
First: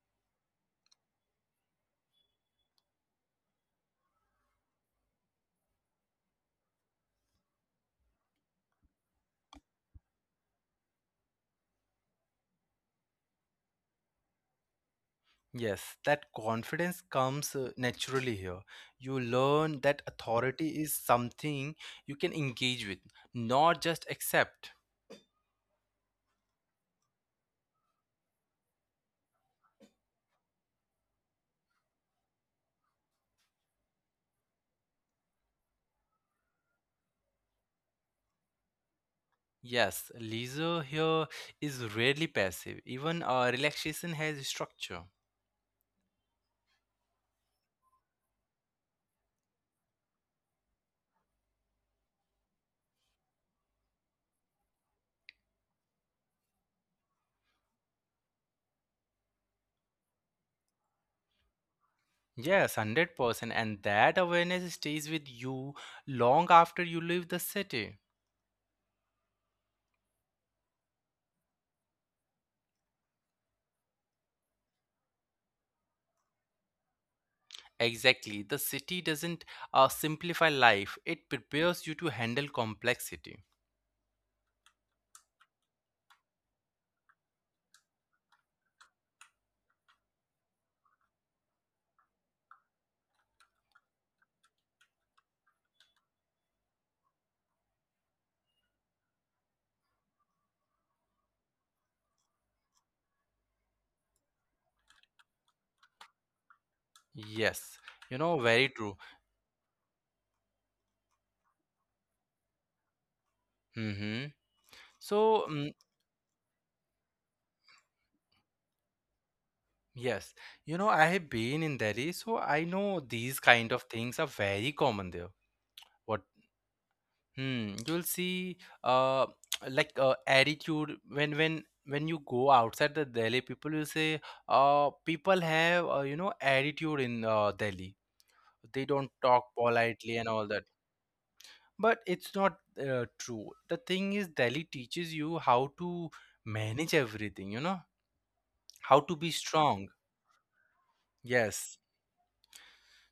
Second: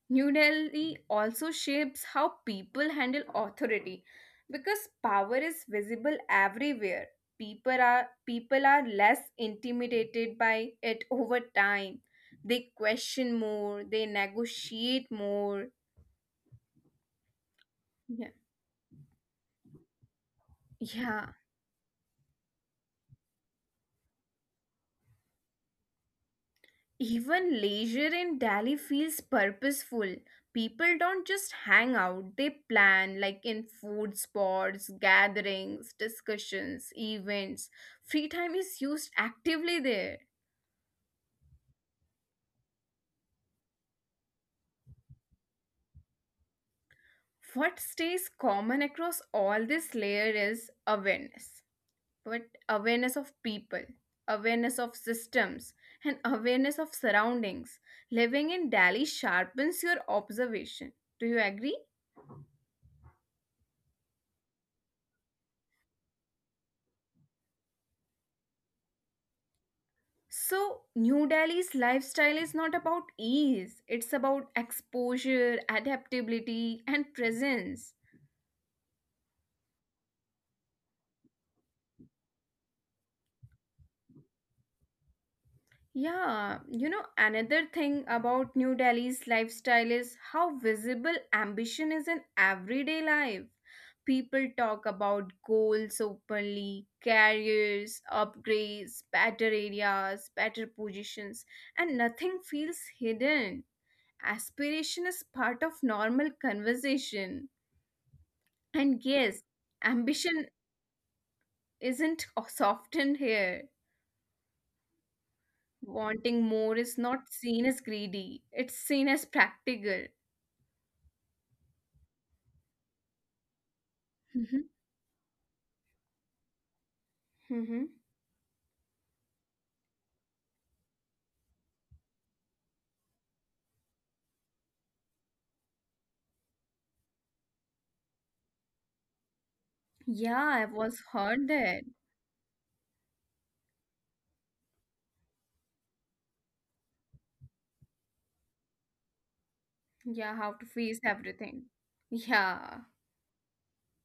[SPEAKER 2] New Delhi also shapes how people handle authority because power is visible everywhere. People are less intimidated by it over time. They question more, they negotiate more.
[SPEAKER 1] Yes, that confidence comes
[SPEAKER 2] Yeah.
[SPEAKER 1] naturally here. You learn that
[SPEAKER 2] Yeah,
[SPEAKER 1] authority is something you can engage with, not just accept.
[SPEAKER 2] even leisure in Delhi feels purposeful. People don't just hang out, they plan, like in food spots, gatherings, discussions, events. Free time is used actively there.
[SPEAKER 1] Yes, leisure here is rarely passive. Even relaxation has structure.
[SPEAKER 2] What stays common across all this layer is awareness. But awareness of people, awareness of systems, and awareness of surroundings. Living in Delhi sharpens your observation. Do you agree?
[SPEAKER 1] Yes, 100%. And that awareness stays with you long after you leave the city.
[SPEAKER 2] So, New Delhi's lifestyle is not about ease, it's about exposure, adaptability, and presence.
[SPEAKER 1] Exactly. The city doesn't simplify life, it prepares you to handle complexity.
[SPEAKER 2] Yeah, you know, another thing about New Delhi's lifestyle is how visible ambition is in everyday life. People talk about goals openly, careers, upgrades, better areas, better positions, and nothing feels hidden. Aspiration is part of normal conversation.
[SPEAKER 1] Yes, you
[SPEAKER 2] And
[SPEAKER 1] know, very
[SPEAKER 2] yes,
[SPEAKER 1] true.
[SPEAKER 2] ambition isn't softened here.
[SPEAKER 1] Mm-hmm. So,
[SPEAKER 2] Wanting more is not seen as greedy, it's seen as practical.
[SPEAKER 1] yes, you know, I have been in Delhi, so I know these kind of
[SPEAKER 2] Mhm,
[SPEAKER 1] things are very common there. What?
[SPEAKER 2] mhm.
[SPEAKER 1] Hmm, you'll see uh like attitude when you go outside the Delhi, people will say people have you know, attitude in Delhi. They don't talk
[SPEAKER 2] Yeah, I was
[SPEAKER 1] politely and all
[SPEAKER 2] heard
[SPEAKER 1] that,
[SPEAKER 2] that.
[SPEAKER 1] but it's not true. The thing is Delhi teaches you how to manage everything, you know, how to be
[SPEAKER 2] Yeah, how to
[SPEAKER 1] strong.
[SPEAKER 2] face everything.
[SPEAKER 1] Yes.
[SPEAKER 2] Yeah.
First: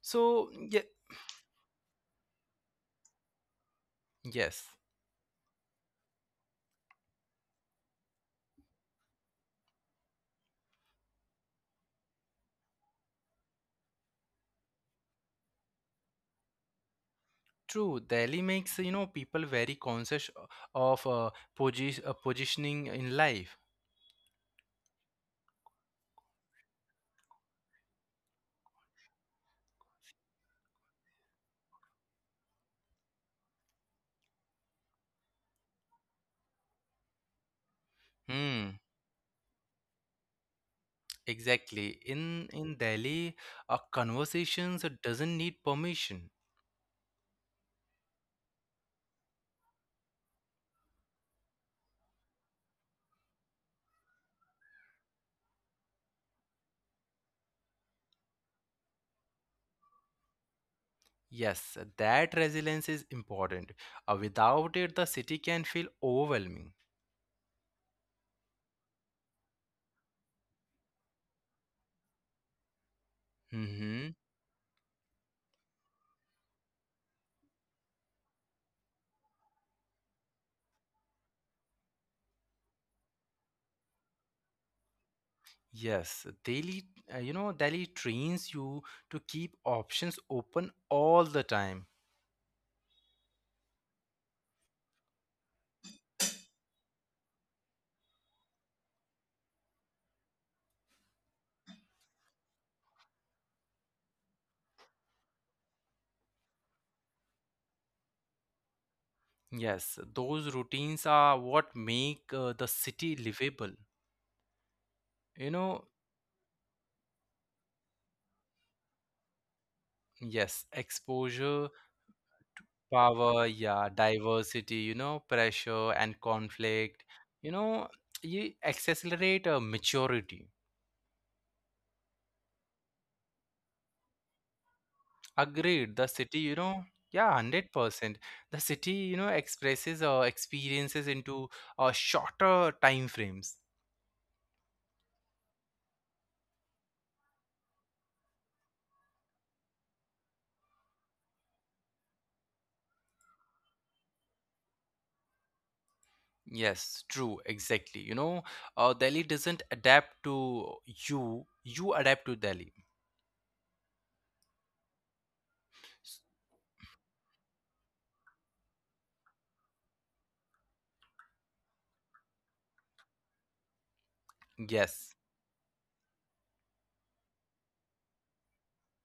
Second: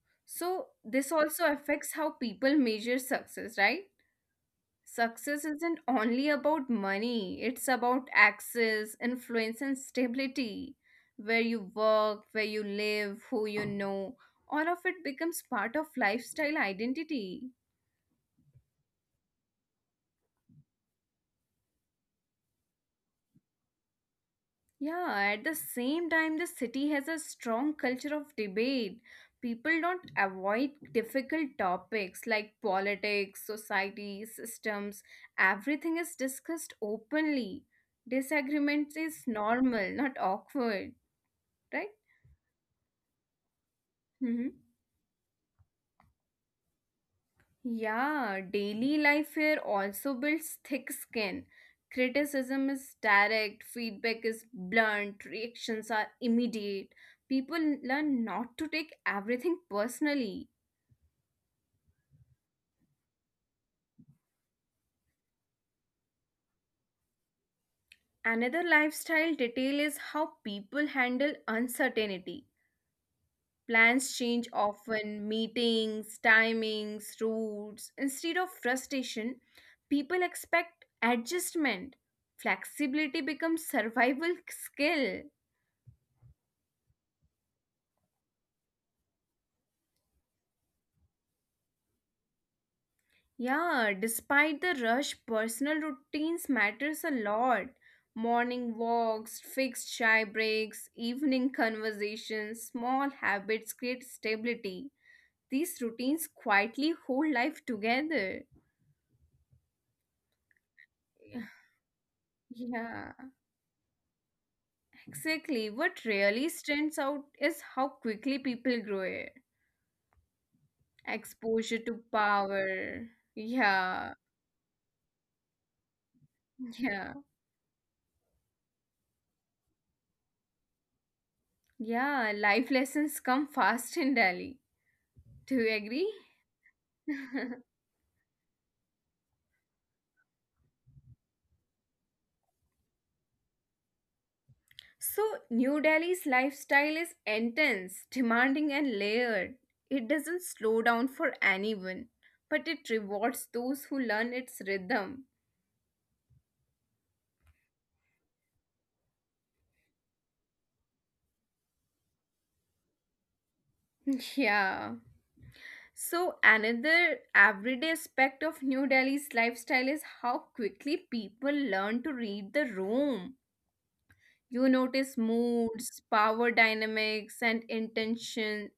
[SPEAKER 1] So
[SPEAKER 2] So,
[SPEAKER 1] yeah,
[SPEAKER 2] this also affects how people measure success, right?
[SPEAKER 1] yes,
[SPEAKER 2] Success isn't only about money, it's about access, influence, and stability. Where you work, where you live, who you know, all of it becomes part of lifestyle identity.
[SPEAKER 1] true. Delhi makes, you know, people very conscious of positioning in life.
[SPEAKER 2] Yeah, at the same time, the city has a strong culture of debate. People don't avoid difficult topics like politics, society, systems. Everything is discussed openly.
[SPEAKER 1] Hmm,
[SPEAKER 2] Disagreements is normal, not awkward, right?
[SPEAKER 1] exactly. In Delhi, a
[SPEAKER 2] Hmm.
[SPEAKER 1] conversations doesn't need permission.
[SPEAKER 2] Yeah, daily life here also builds thick skin. Criticism is direct, feedback is blunt, reactions are immediate. People learn not to take everything personally.
[SPEAKER 1] Yes, that resilience is important. Without it, the city can feel overwhelming.
[SPEAKER 2] Another lifestyle detail is how people handle uncertainty.
[SPEAKER 1] Mm-hmm.
[SPEAKER 2] Plans change often, meetings, timings, routes. Instead of frustration, people expect adjustment. Flexibility becomes survival skill.
[SPEAKER 1] Yes, Delhi trains you to keep options open all the time.
[SPEAKER 2] Yeah, despite the rush, personal routines matters a lot. Morning walks, fixed chai breaks, evening conversations, small habits create stability. These routines quietly hold life together.
[SPEAKER 1] Yes, those routines are what make the city
[SPEAKER 2] Yeah.
[SPEAKER 1] livable. You know,
[SPEAKER 2] Exactly. What really stands out is how quickly people grow it.
[SPEAKER 1] yes, exposure,
[SPEAKER 2] Exposure to
[SPEAKER 1] power,
[SPEAKER 2] power.
[SPEAKER 1] yeah,
[SPEAKER 2] Yeah,
[SPEAKER 1] diversity, you know, pressure and conflict. You
[SPEAKER 2] yeah,
[SPEAKER 1] know, you accelerate maturity.
[SPEAKER 2] yeah. Life lessons come fast in Delhi.
[SPEAKER 1] Agreed, the
[SPEAKER 2] Do
[SPEAKER 1] city,
[SPEAKER 2] you
[SPEAKER 1] you
[SPEAKER 2] agree?
[SPEAKER 1] know. Yeah, 100%. The city, you know, expresses experiences into shorter time frames.
[SPEAKER 2] So, New Delhi's lifestyle is intense, demanding, and layered. It doesn't slow down for anyone, but it rewards those who learn its rhythm.
[SPEAKER 1] Yes, true, exactly, you know. Delhi doesn't adapt to you adapt to Delhi.
[SPEAKER 2] Yeah.
[SPEAKER 1] S-
[SPEAKER 2] So, another everyday aspect of New Delhi's lifestyle is how quickly people learn to read the room. You
[SPEAKER 1] yes.
[SPEAKER 2] notice moods, power dynamics, and intention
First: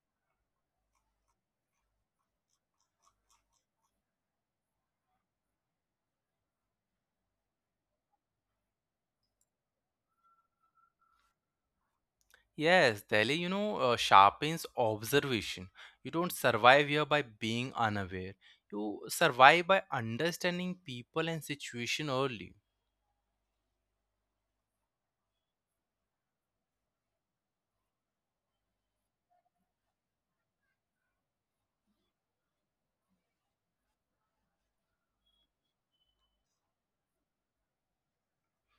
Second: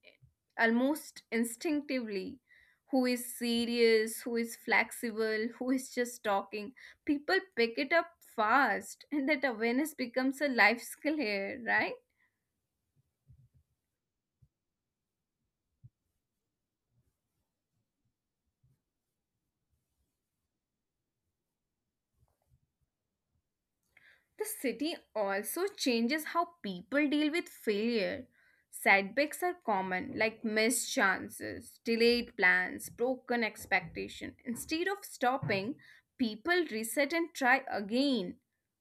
[SPEAKER 2] almost instinctively. Who is serious, who is flexible, who is just talking. People pick it up fast, and that awareness becomes a life skill here, right?
[SPEAKER 1] Yes, Delhi, you know, sharpens observation. You don't survive here by being unaware. You survive by understanding people and situation early.
[SPEAKER 2] The city also changes how people deal with failure. Setbacks are common, like missed chances, delayed plans, broken expectation. Instead of stopping, people reset and try again.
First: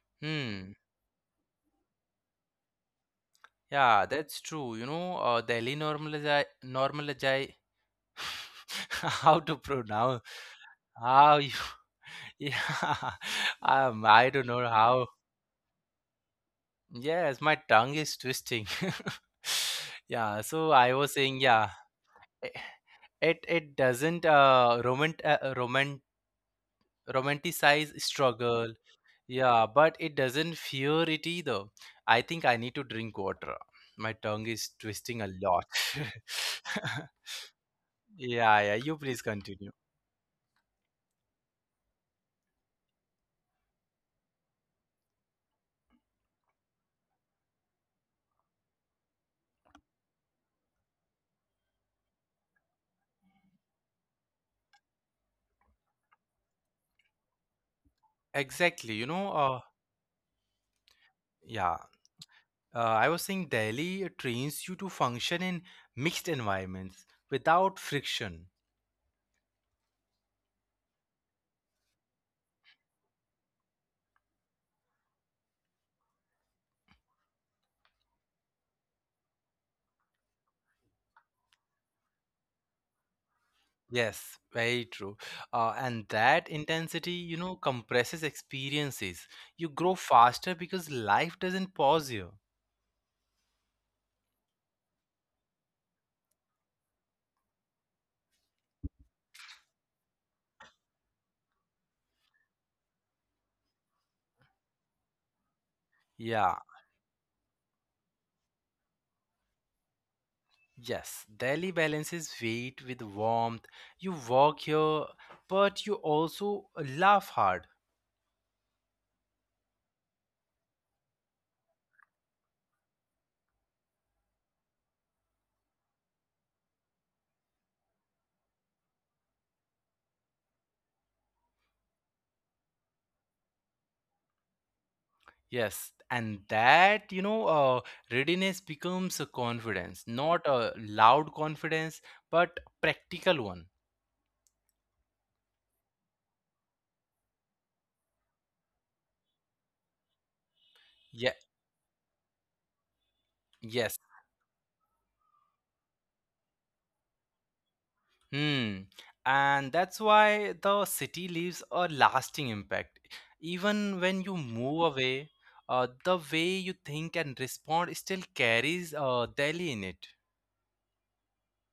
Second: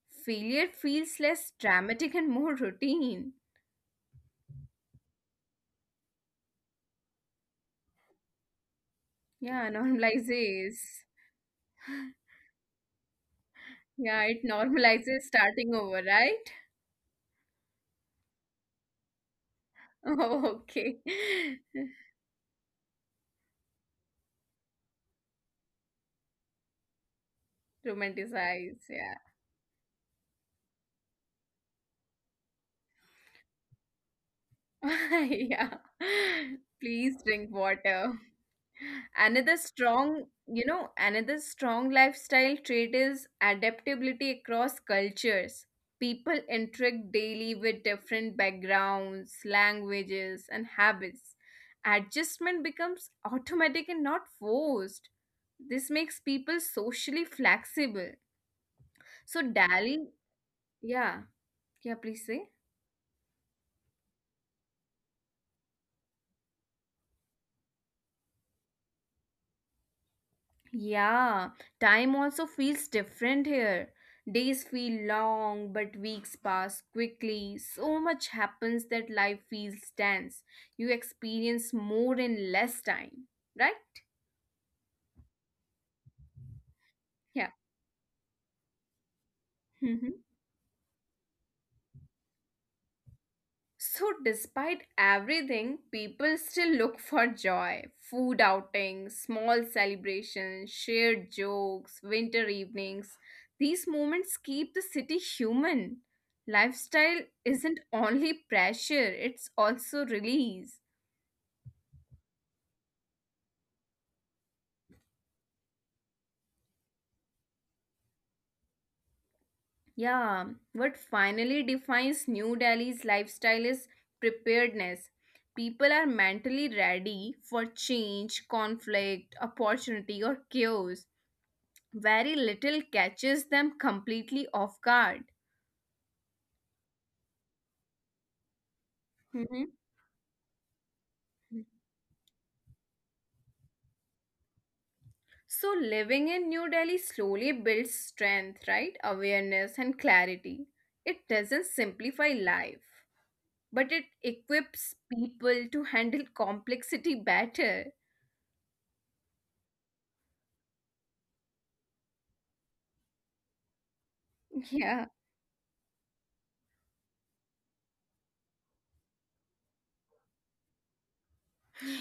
[SPEAKER 2] Failure
[SPEAKER 1] Hmm.
[SPEAKER 2] feels less dramatic and more routine.
[SPEAKER 1] Yeah, that's true. You know, Delhi normalize how to
[SPEAKER 2] Yeah,
[SPEAKER 1] pronounce,
[SPEAKER 2] normalizes.
[SPEAKER 1] how you yeah,
[SPEAKER 2] Yeah,
[SPEAKER 1] I
[SPEAKER 2] it
[SPEAKER 1] don't know how.
[SPEAKER 2] normalizes starting over, right?
[SPEAKER 1] Yes, my tongue is twisting. Yeah, so I
[SPEAKER 2] Okay.
[SPEAKER 1] was saying, yeah. It doesn't romanticize struggle.
[SPEAKER 2] Romanticize, yeah.
[SPEAKER 1] Yeah, but it doesn't fear it either. I think I need to drink water, my tongue is twisting a lot.
[SPEAKER 2] yeah. Please drink water.
[SPEAKER 1] Yeah, yeah, you please
[SPEAKER 2] Another
[SPEAKER 1] continue.
[SPEAKER 2] strong, you know, another strong lifestyle trait is adaptability across cultures. People interact daily with different backgrounds, languages and habits. Adjustment becomes automatic and not forced. This makes people socially flexible.
[SPEAKER 1] Exactly, you
[SPEAKER 2] So
[SPEAKER 1] know.
[SPEAKER 2] Dali, yeah,
[SPEAKER 1] Yeah
[SPEAKER 2] yeah, please say.
[SPEAKER 1] I was saying Delhi trains you to function in mixed environments without friction.
[SPEAKER 2] Yeah, time also feels different here. Days feel long, but weeks pass quickly. So much happens that life feels dense. You experience more in less time, right?
[SPEAKER 1] Yes, very true. And that intensity, you know,
[SPEAKER 2] Yeah.
[SPEAKER 1] compresses experiences. You grow faster because life doesn't pause you.
[SPEAKER 2] So, despite everything, people still look for joy. Food outings, small celebrations, shared jokes, winter evenings. These moments keep the city human.
[SPEAKER 1] Yeah,
[SPEAKER 2] Lifestyle isn't only pressure, it's also release.
[SPEAKER 1] yes. Delhi balances weight with warmth. You work here, but you also laugh hard.
[SPEAKER 2] Yeah, what finally defines New Delhi's lifestyle is preparedness. People are mentally ready for change, conflict, opportunity, or chaos. Very little catches them completely off guard.
[SPEAKER 1] Yes, and that, readiness becomes a
[SPEAKER 2] Hmm.
[SPEAKER 1] confidence, not a loud confidence, but practical one.
[SPEAKER 2] So, living in New Delhi slowly builds strength, right? Awareness and clarity. It
[SPEAKER 1] Yeah,
[SPEAKER 2] doesn't simplify life, but it
[SPEAKER 1] yes.
[SPEAKER 2] equips people to handle complexity better.
[SPEAKER 1] Hmm. And that's why the city leaves a lasting impact. Even when you
[SPEAKER 2] Yeah,
[SPEAKER 1] move away, the way you think and respond still carries Delhi in it.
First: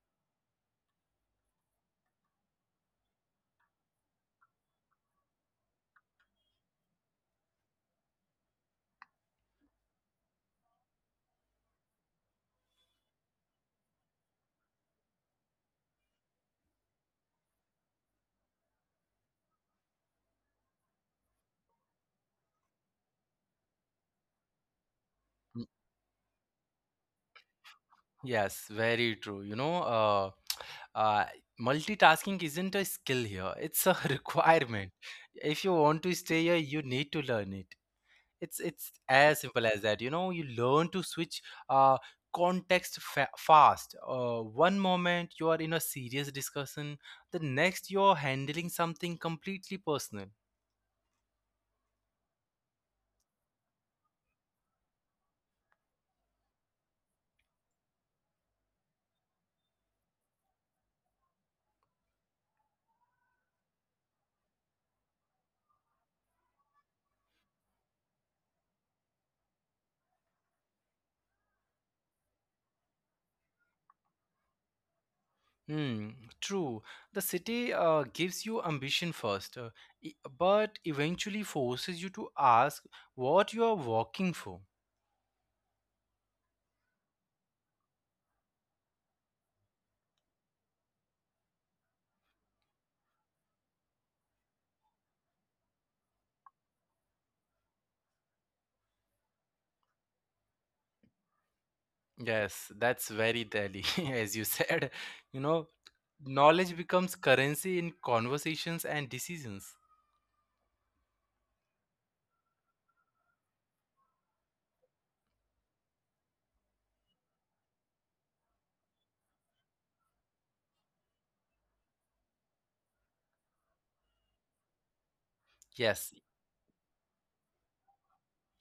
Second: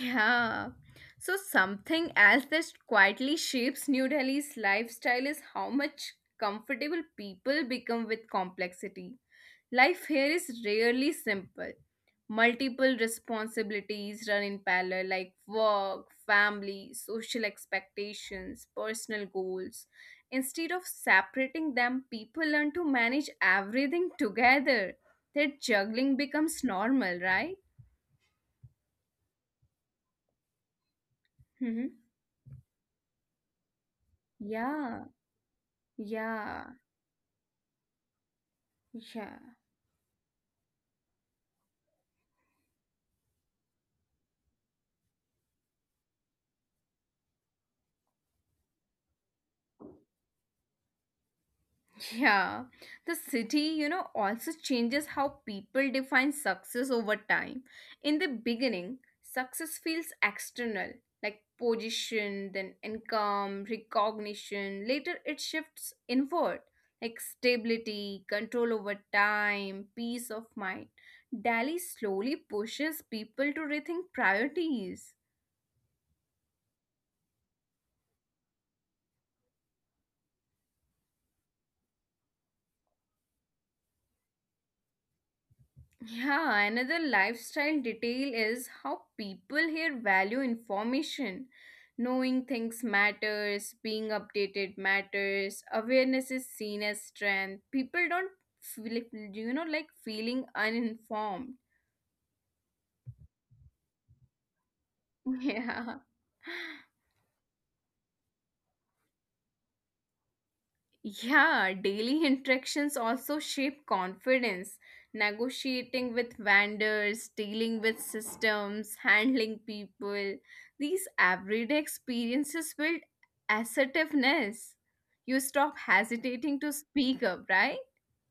[SPEAKER 2] yeah. So, something else that quietly shapes New Delhi's lifestyle is how much comfortable people become with complexity. Life here is rarely simple. Multiple responsibilities run in parallel, like work, family, social expectations, personal goals. Instead of separating them, people learn to manage everything together.
[SPEAKER 1] Mm,
[SPEAKER 2] Their juggling becomes normal, right?
[SPEAKER 1] Yes, very true. You know, uh,
[SPEAKER 2] Hmm.
[SPEAKER 1] multitasking isn't a skill here, it's a requirement.
[SPEAKER 2] Yeah,
[SPEAKER 1] If you want to stay here, you
[SPEAKER 2] yeah,
[SPEAKER 1] need to learn it. It's as
[SPEAKER 2] yeah.
[SPEAKER 1] simple as that, you know. You learn to switch uh, context fast. One moment you are in a serious discussion, the next you're handling something completely personal.
[SPEAKER 2] Yeah, the city, you know, also changes how people define success over time. In the beginning, success feels external, like position, then income, recognition. Later, it shifts inward, like stability, control over time, peace of mind. Delhi slowly pushes people to rethink priorities.
[SPEAKER 1] Hmm, true. The city gives you ambition first, but eventually forces you to ask what you are working for.
[SPEAKER 2] Yeah, another lifestyle detail is how people here value information. Knowing things matters, being updated matters, awareness is seen as strength. People don't feel, you know, like feeling uninformed.
[SPEAKER 1] Yes, that's very Delhi, as you said, you know.
[SPEAKER 2] Yeah.
[SPEAKER 1] Knowledge becomes currency in conversations and decisions.
[SPEAKER 2] Yeah, daily interactions also shape confidence. Negotiating with vendors, dealing with systems, handling people. These everyday experiences build assertiveness. You stop
[SPEAKER 1] Yes.
[SPEAKER 2] hesitating to speak up, right?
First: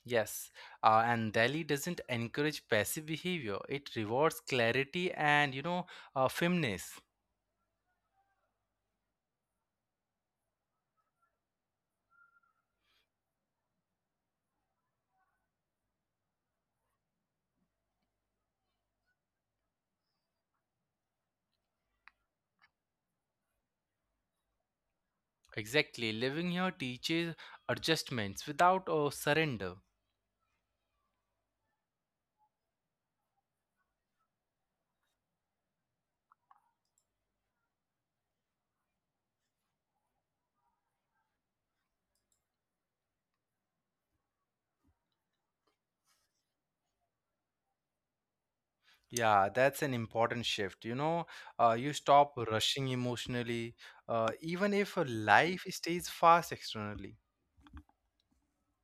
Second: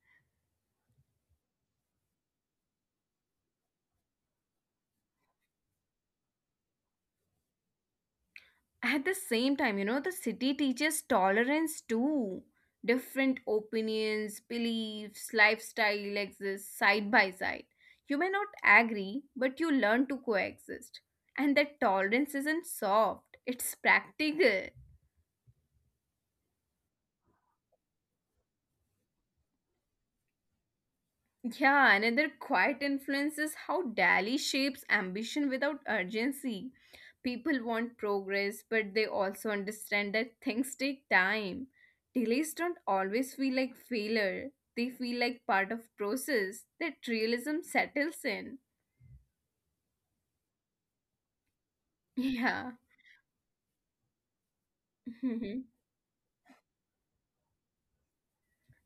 [SPEAKER 1] Yes, and Delhi doesn't encourage passive behavior. It rewards clarity and, you know, firmness.
[SPEAKER 2] At the same time, you know, the city teaches tolerance too. Different opinions, beliefs, lifestyle exist side by side. You may not agree, but you learn to coexist. And that tolerance isn't soft, it's practical.
[SPEAKER 1] Exactly, living here teaches adjustments without surrender.
[SPEAKER 2] Yeah, another quiet influence is how Dali shapes ambition without urgency. People want progress, but they also understand that things take time. Delays don't always feel like failure. They feel like part of process that realism settles in.
[SPEAKER 1] Yeah, that's an important shift. You know, you stop
[SPEAKER 2] Yeah.
[SPEAKER 1] rushing emotionally, even if life stays fast externally.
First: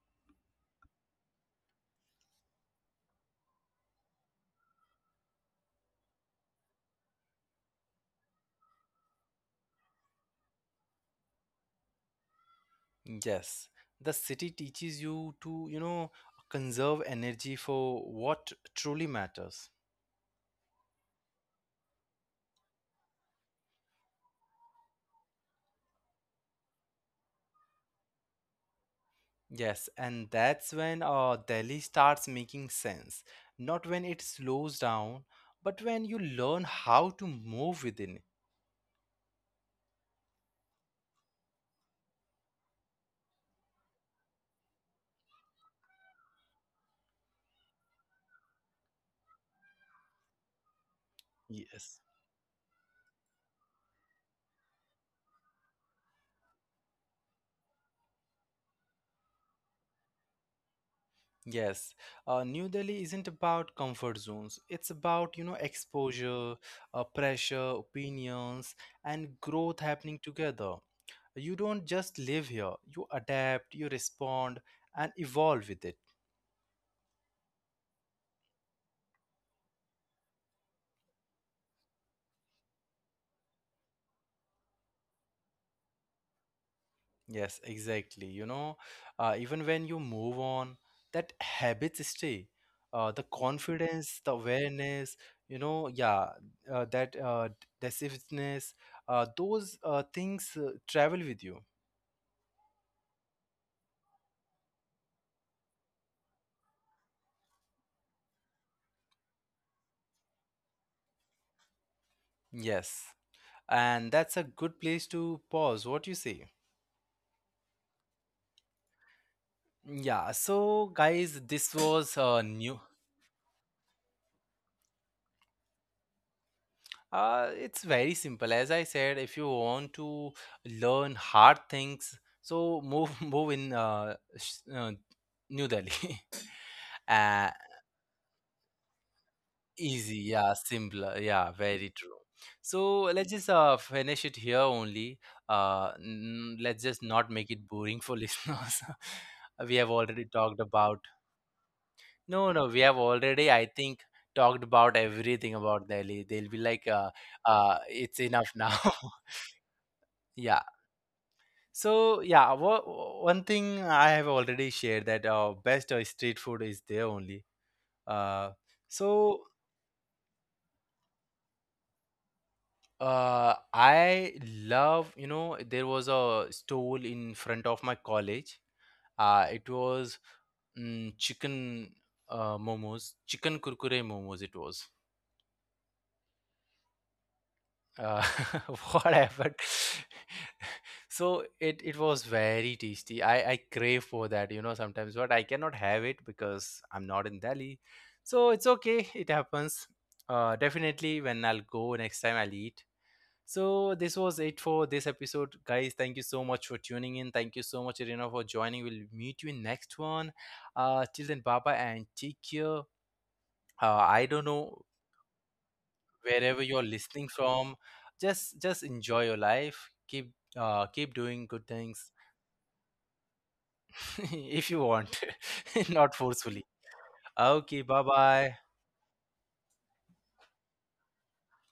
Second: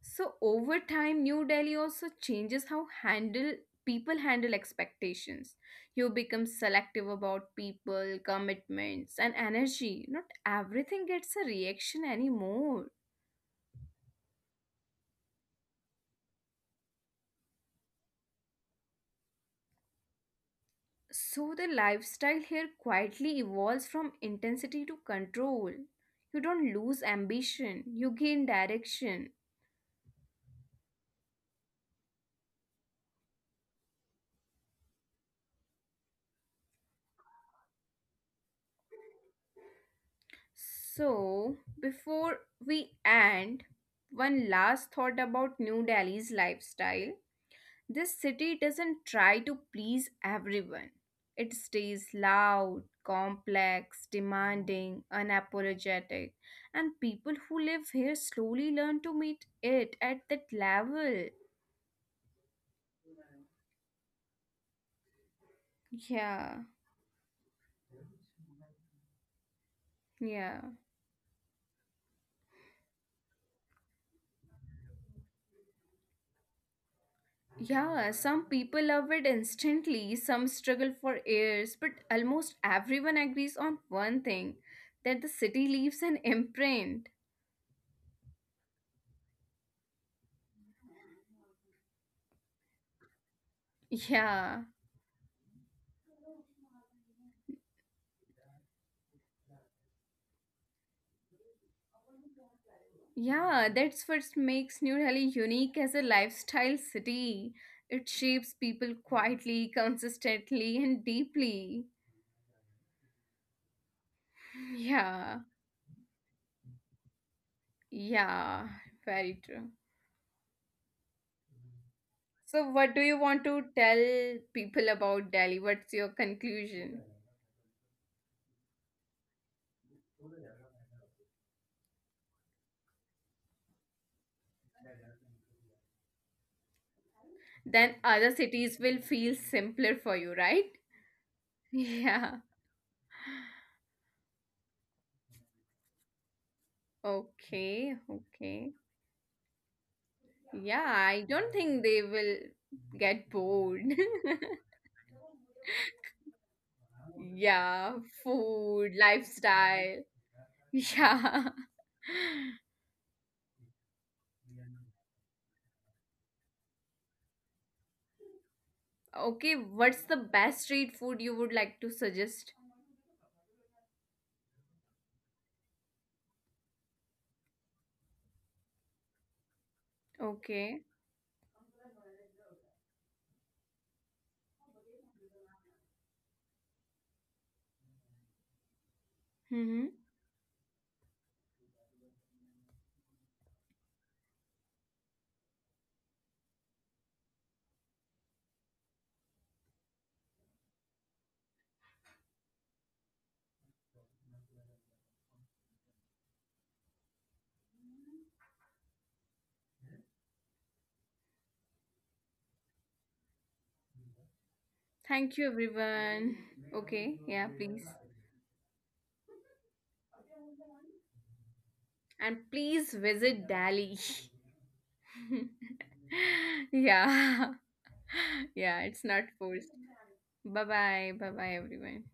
[SPEAKER 2] So over time, New Delhi also changes how handle people handle expectations. You become selective about people, commitments, and energy. Not everything gets a reaction anymore.
[SPEAKER 1] Yes, the city teaches you to, you know, conserve energy for what truly matters.
[SPEAKER 2] So the lifestyle here quietly evolves from intensity to control. You don't lose ambition, you gain direction.
[SPEAKER 1] Yes, and that's when Delhi starts making sense. Not when it slows down, but when you learn how to move within.
[SPEAKER 2] So before we end, one last thought about New Delhi's lifestyle. This city doesn't try to please everyone. It stays
[SPEAKER 1] Yes.
[SPEAKER 2] loud, complex, demanding, unapologetic, and people who live here slowly learn to meet it at that level.
[SPEAKER 1] Yes, New Delhi isn't about comfort zones. It's about, you know,
[SPEAKER 2] Yeah,
[SPEAKER 1] exposure, pressure, opinions, and growth
[SPEAKER 2] yeah.
[SPEAKER 1] happening together. You don't just live here, you adapt, you respond, and evolve with it.
[SPEAKER 2] Yeah, some people love it instantly, some struggle for years, but almost everyone agrees on one thing, that the city leaves an imprint.
[SPEAKER 1] Yes, exactly. You know, even when you move on, that habits stay. The confidence,
[SPEAKER 2] Yeah.
[SPEAKER 1] the awareness, you know, yeah, that decisiveness, those things travel with you.
[SPEAKER 2] Yeah, that's what makes New Delhi unique as a lifestyle city. It shapes people quietly, consistently, and deeply.
[SPEAKER 1] Yes. And that's a good
[SPEAKER 2] Yeah,
[SPEAKER 1] place to pause. What you say?
[SPEAKER 2] yeah, very true.
[SPEAKER 1] Yeah, so guys, this was
[SPEAKER 2] So,
[SPEAKER 1] a
[SPEAKER 2] what do you
[SPEAKER 1] new.
[SPEAKER 2] want to tell people about Delhi? What's your conclusion?
[SPEAKER 1] It's very simple. As I said, if you want to learn hard things, so move move in New Delhi.
[SPEAKER 2] Then
[SPEAKER 1] uh,
[SPEAKER 2] other cities will feel simpler for you, right?
[SPEAKER 1] Easy, yeah, simpler, yeah,
[SPEAKER 2] Yeah,
[SPEAKER 1] very true. So let's just finish it here only. Let's just not
[SPEAKER 2] okay,
[SPEAKER 1] make it boring
[SPEAKER 2] okay.
[SPEAKER 1] for listeners. We have
[SPEAKER 2] Yeah,
[SPEAKER 1] already
[SPEAKER 2] I
[SPEAKER 1] talked
[SPEAKER 2] don't
[SPEAKER 1] about.
[SPEAKER 2] think they will
[SPEAKER 1] No,
[SPEAKER 2] get
[SPEAKER 1] no, we have
[SPEAKER 2] bored.
[SPEAKER 1] already, I think, talked about everything about Delhi. They'll be like,
[SPEAKER 2] Yeah,
[SPEAKER 1] it's enough
[SPEAKER 2] food,
[SPEAKER 1] now.
[SPEAKER 2] lifestyle.
[SPEAKER 1] Yeah.
[SPEAKER 2] Yeah.
[SPEAKER 1] So yeah, one thing I have already shared, that best street food is there only. Uh,
[SPEAKER 2] Okay,
[SPEAKER 1] so
[SPEAKER 2] what's the best street food you would like to suggest?
[SPEAKER 1] I love, you know, there was a stall in front of my college. It was
[SPEAKER 2] Okay.
[SPEAKER 1] chicken momos, chicken kurkure momos. It was. uh, what happened?
[SPEAKER 2] Mm-hmm.
[SPEAKER 1] So it was very tasty, I crave for that, you know, sometimes, but I cannot have it because I'm not in Delhi. So it's okay, it happens. Definitely when I'll go next time, I'll eat. So this was it for this episode, guys. Thank you so much for tuning in. Thank you so much, Irina, for joining. We'll meet you in next one. Till then, bye bye and take care. I don't know
[SPEAKER 2] Thank you, everyone.
[SPEAKER 1] wherever
[SPEAKER 2] Okay,
[SPEAKER 1] you're
[SPEAKER 2] yeah,
[SPEAKER 1] listening
[SPEAKER 2] please.
[SPEAKER 1] from. Just enjoy your life. Keep doing good
[SPEAKER 2] And
[SPEAKER 1] things.
[SPEAKER 2] please visit Delhi.
[SPEAKER 1] If you want. Not forcefully.
[SPEAKER 2] Yeah.
[SPEAKER 1] Okay, bye
[SPEAKER 2] Yeah,
[SPEAKER 1] bye.
[SPEAKER 2] it's not forced. Bye bye. Bye bye, everyone.